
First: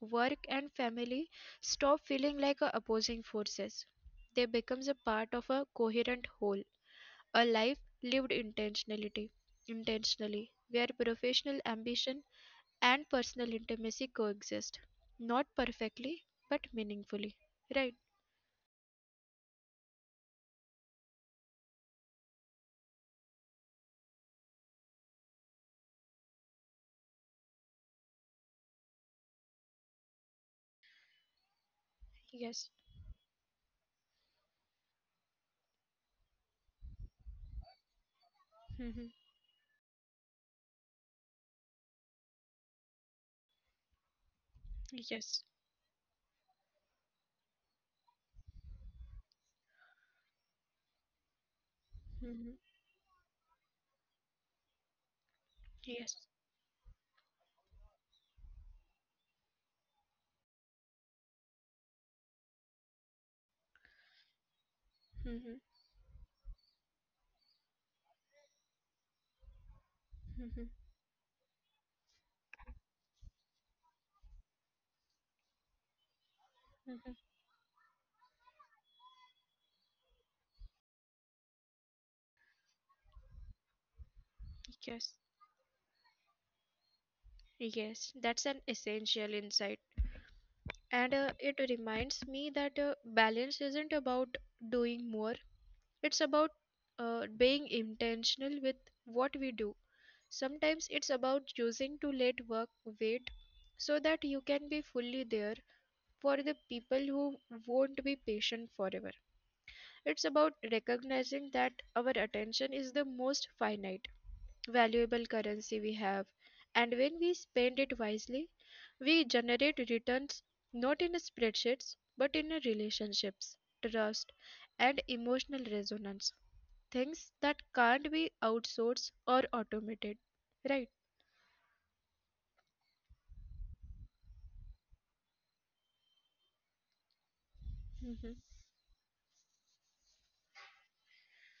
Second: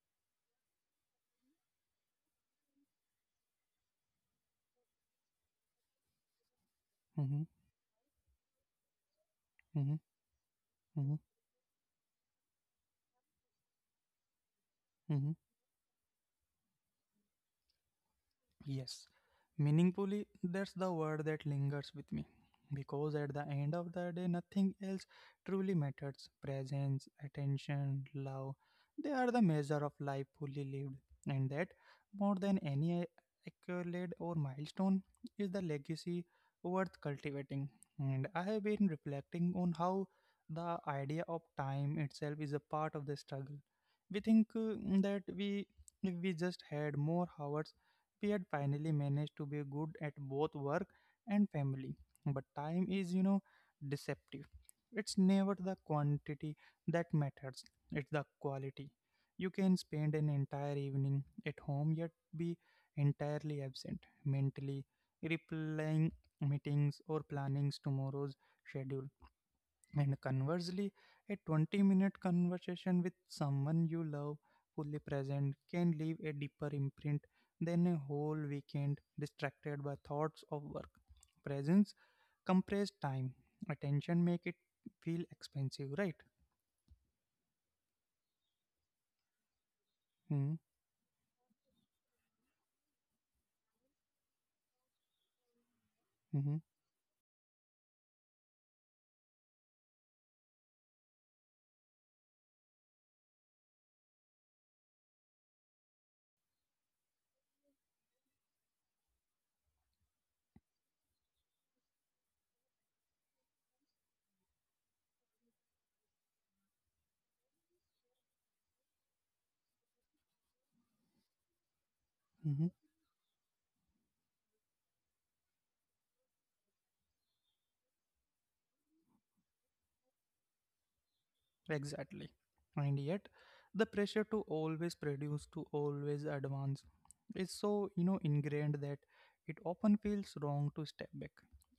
Speaker 2: work and family stop feeling like uh, opposing forces. They becomes a part of a coherent whole. A
Speaker 1: mm-hmm,
Speaker 2: life lived intentionality
Speaker 1: mm-hmm,
Speaker 2: intentionally, where
Speaker 1: mm-hmm,
Speaker 2: professional ambition and personal intimacy coexist.
Speaker 1: mm-hmm.
Speaker 2: Not perfectly, but meaningfully. Right?
Speaker 1: Yes, meaningfully, that's the word that lingers with me. Because at the end of the day, nothing else truly matters. Presence, attention, love, they are the measure of life fully lived. And that, more than
Speaker 2: Yes.
Speaker 1: any accolade or milestone, is the legacy worth cultivating. And I have been
Speaker 2: Mm-hmm.
Speaker 1: reflecting on how the idea of time itself is a part of the struggle. We think uh, that
Speaker 2: Yes.
Speaker 1: we if we just had more hours we had finally managed to be good at both work and family. But
Speaker 2: Mm-hmm.
Speaker 1: time is, you know, deceptive. It's never the
Speaker 2: Yes.
Speaker 1: quantity that matters, it's the quality. You can spend an entire evening at home yet be entirely absent mentally,
Speaker 2: Mm-hmm.
Speaker 1: replying meetings or planning tomorrow's schedule. And
Speaker 2: Mm-hmm.
Speaker 1: conversely, a 20 minute conversation with someone you love, fully present, can leave a deeper
Speaker 2: Mm-hmm.
Speaker 1: imprint than a whole weekend distracted by thoughts of work. Presence compressed time, attention make it
Speaker 2: Yes.
Speaker 1: feel expensive, right?
Speaker 2: Yes, that's an essential insight.
Speaker 1: Mm-hmm.
Speaker 2: And uh, it reminds me that uh, balance isn't about doing more, it's about uh, being intentional with what we do. Sometimes it's about choosing to let work wait so that you can be fully there for the people who won't be patient forever. It's about recognizing that our attention is the most finite, valuable currency we have, and when we spend it wisely, we generate returns not in spreadsheets but in relationships, trust, and emotional resonance. Things that can't be outsourced or automated, right?
Speaker 1: Exactly. And yet, the pressure to always produce, to always advance, is so you know
Speaker 2: Mhm.
Speaker 1: ingrained that it often feels wrong to step back,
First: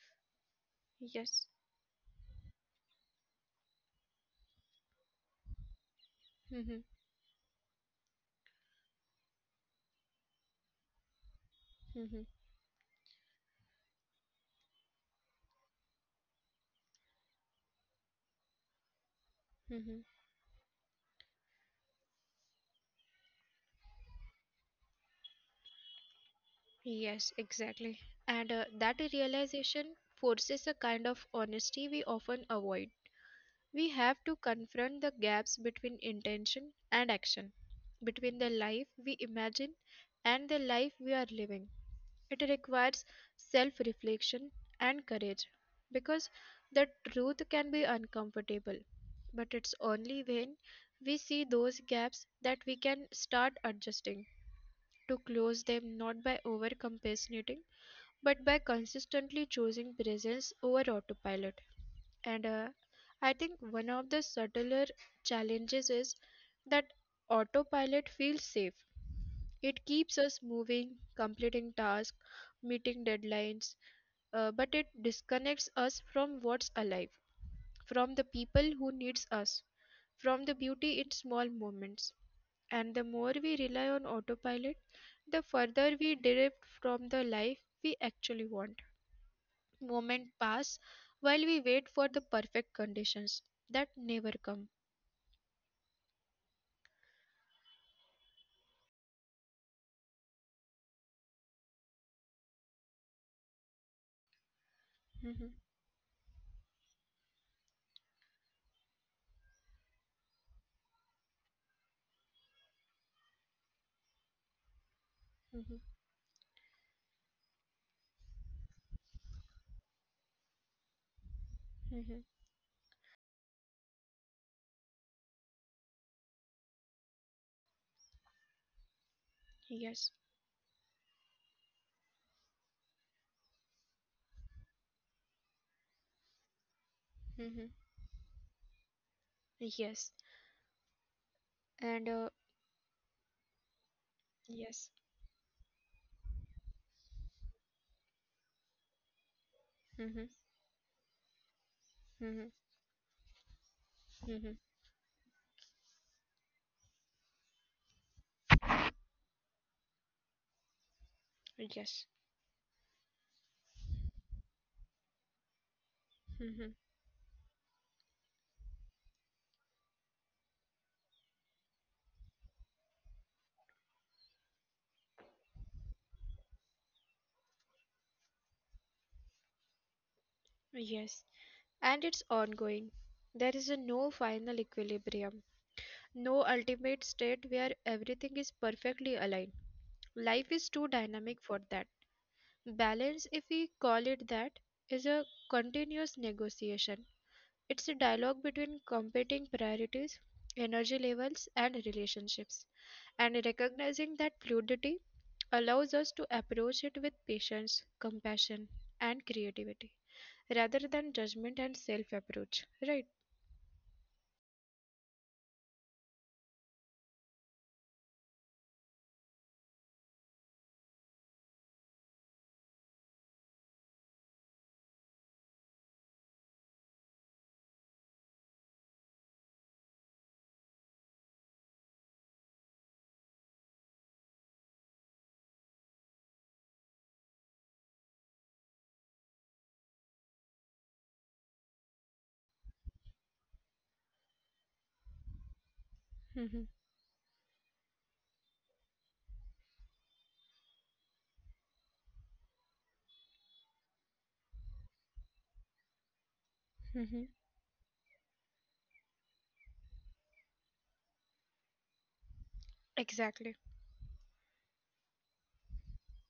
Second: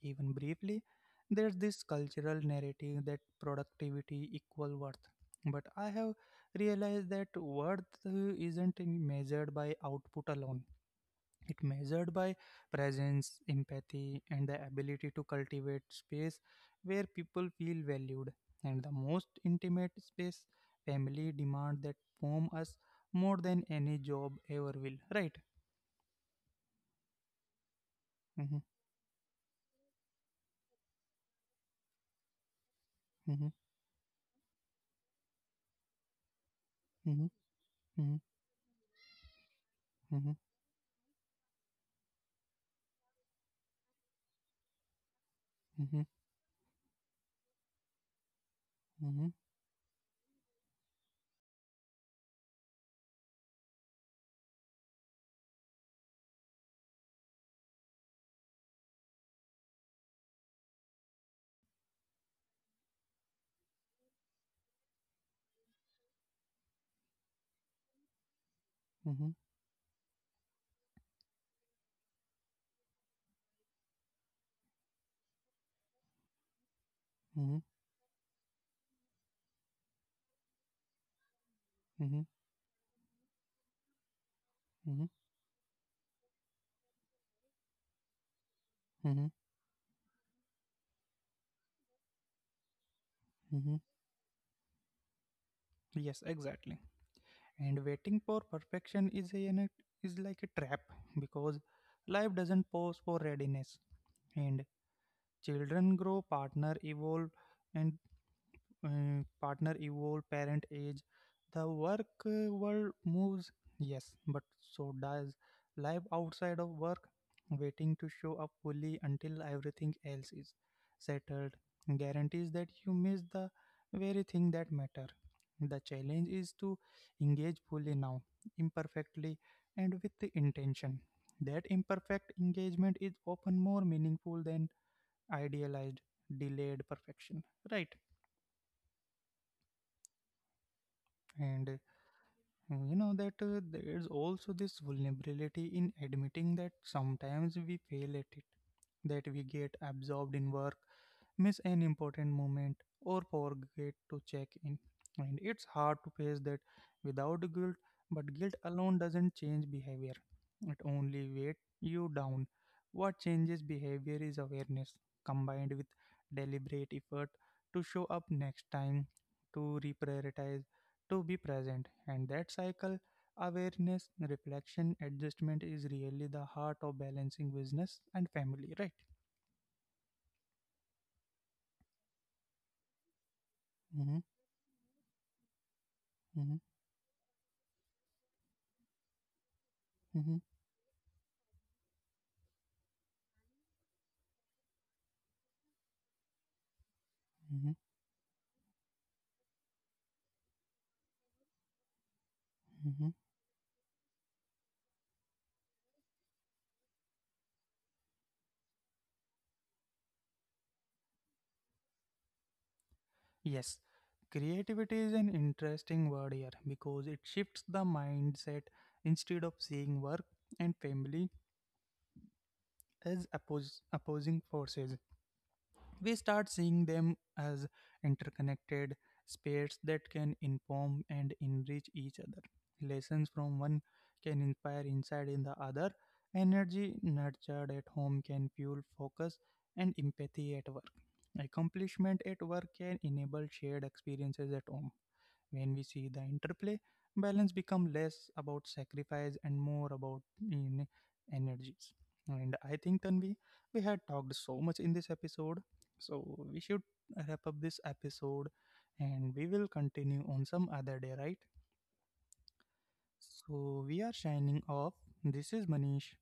Speaker 1: even briefly.
Speaker 2: Yes.
Speaker 1: There's this cultural narrative that productivity equal worth, but I have
Speaker 2: Mm-hmm.
Speaker 1: realized that worth uh, isn't measured by output alone. It measured
Speaker 2: Mm-hmm.
Speaker 1: by presence, empathy, and the ability to cultivate space where people feel valued. And the most intimate
Speaker 2: Mm-hmm.
Speaker 1: space, family demand that form us more than any job ever will. Right?
Speaker 2: Yes, exactly.
Speaker 1: Mm-hmm,
Speaker 2: And uh, That realization forces a kind of honesty we often avoid.
Speaker 1: mm-hmm,
Speaker 2: We have to confront the gaps between intention and
Speaker 1: mm-hmm,
Speaker 2: action, between the life we imagine
Speaker 1: mm-hmm,
Speaker 2: and the life we are living. It requires self reflection and courage
Speaker 1: mm-hmm,
Speaker 2: because the truth can be uncomfortable,
Speaker 1: mm-hmm,
Speaker 2: but it's only when we see those gaps that we can start adjusting to close them not by overcompensating, but by consistently choosing presence over autopilot. And uh, I think one of the subtler challenges is that autopilot feels safe.
Speaker 1: mm-hmm, mm-hmm,
Speaker 2: It keeps us moving, completing tasks, meeting deadlines, uh, but it disconnects us from what's alive
Speaker 1: mm-hmm, mm-hmm,
Speaker 2: from the people who needs us, from the beauty in small moments. And the more we rely on autopilot, the
Speaker 1: mm-hmm,
Speaker 2: further we drift from the life we actually want.
Speaker 1: mm-hmm.
Speaker 2: Moments pass while we wait for the perfect conditions that
Speaker 1: Mm-hmm.
Speaker 2: never come.
Speaker 1: Yes, exactly. And waiting for perfection is a, an- is like a trap, because life doesn't pause for readiness, and
Speaker 2: Mhm,
Speaker 1: children grow, partner evolve, and uh, partner evolve, parent age, the work uh, world moves, yes, but so does
Speaker 2: mhm,
Speaker 1: life outside of work. Waiting to show up fully until everything else is settled
Speaker 2: mhm.
Speaker 1: guarantees that you miss the very thing that matter. The challenge is to engage fully now, imperfectly, and with
Speaker 2: Yes.
Speaker 1: the intention that imperfect engagement is often more meaningful than idealized delayed perfection,
Speaker 2: Mhm.
Speaker 1: right?
Speaker 2: Yes.
Speaker 1: And uh,
Speaker 2: And uh,
Speaker 1: you know that uh, there's also this
Speaker 2: Yes.
Speaker 1: vulnerability in admitting that sometimes we fail at it, that we get absorbed in
Speaker 2: Mhm,
Speaker 1: work, miss an important moment,
Speaker 2: mhm,
Speaker 1: or forget to check in.
Speaker 2: mhm.
Speaker 1: And it's hard to face that without guilt, but guilt alone doesn't change behavior. It only weighs you down.
Speaker 2: Yes.
Speaker 1: What changes behavior is awareness combined with deliberate
Speaker 2: Mhm,
Speaker 1: effort to show up next time, to reprioritize, to be present. And that cycle, awareness, reflection, adjustment is really the heart of balancing business and family, right?
Speaker 2: yes. And it's ongoing. There
Speaker 1: Mm-hmm,
Speaker 2: is a no final equilibrium,
Speaker 1: mm-hmm,
Speaker 2: no ultimate state where everything is perfectly aligned.
Speaker 1: mm-hmm,
Speaker 2: Life is too dynamic for that. Balance, if we call it that, is a continuous negotiation.
Speaker 1: mm-hmm.
Speaker 2: It's a dialogue between competing priorities, energy levels, and relationships.
Speaker 1: Mhm.
Speaker 2: And recognizing that fluidity allows us to approach it with patience, compassion, and creativity rather than judgment and self approach. Right?
Speaker 1: Yes, creativity is an interesting word here because it shifts the mindset, instead of seeing work and family as oppos- opposing forces. We start seeing them as interconnected spheres that can inform and enrich each other. Lessons from one can inspire insight in the other. Energy nurtured at home can fuel focus and empathy at work. Accomplishment at work can enable shared experiences at home. When we see the interplay, balance become less about sacrifice and more about in energies. And I think, Tanvi, we had talked so much in this episode, so we should wrap up this episode, and we will continue on some other day, right?
Speaker 2: <laughs> Exactly.
Speaker 1: So we are signing off. This is Manish.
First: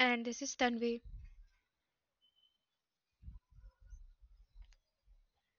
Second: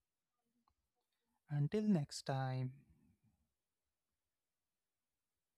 Speaker 2: And this is Tanvi.
Speaker 1: Until next time.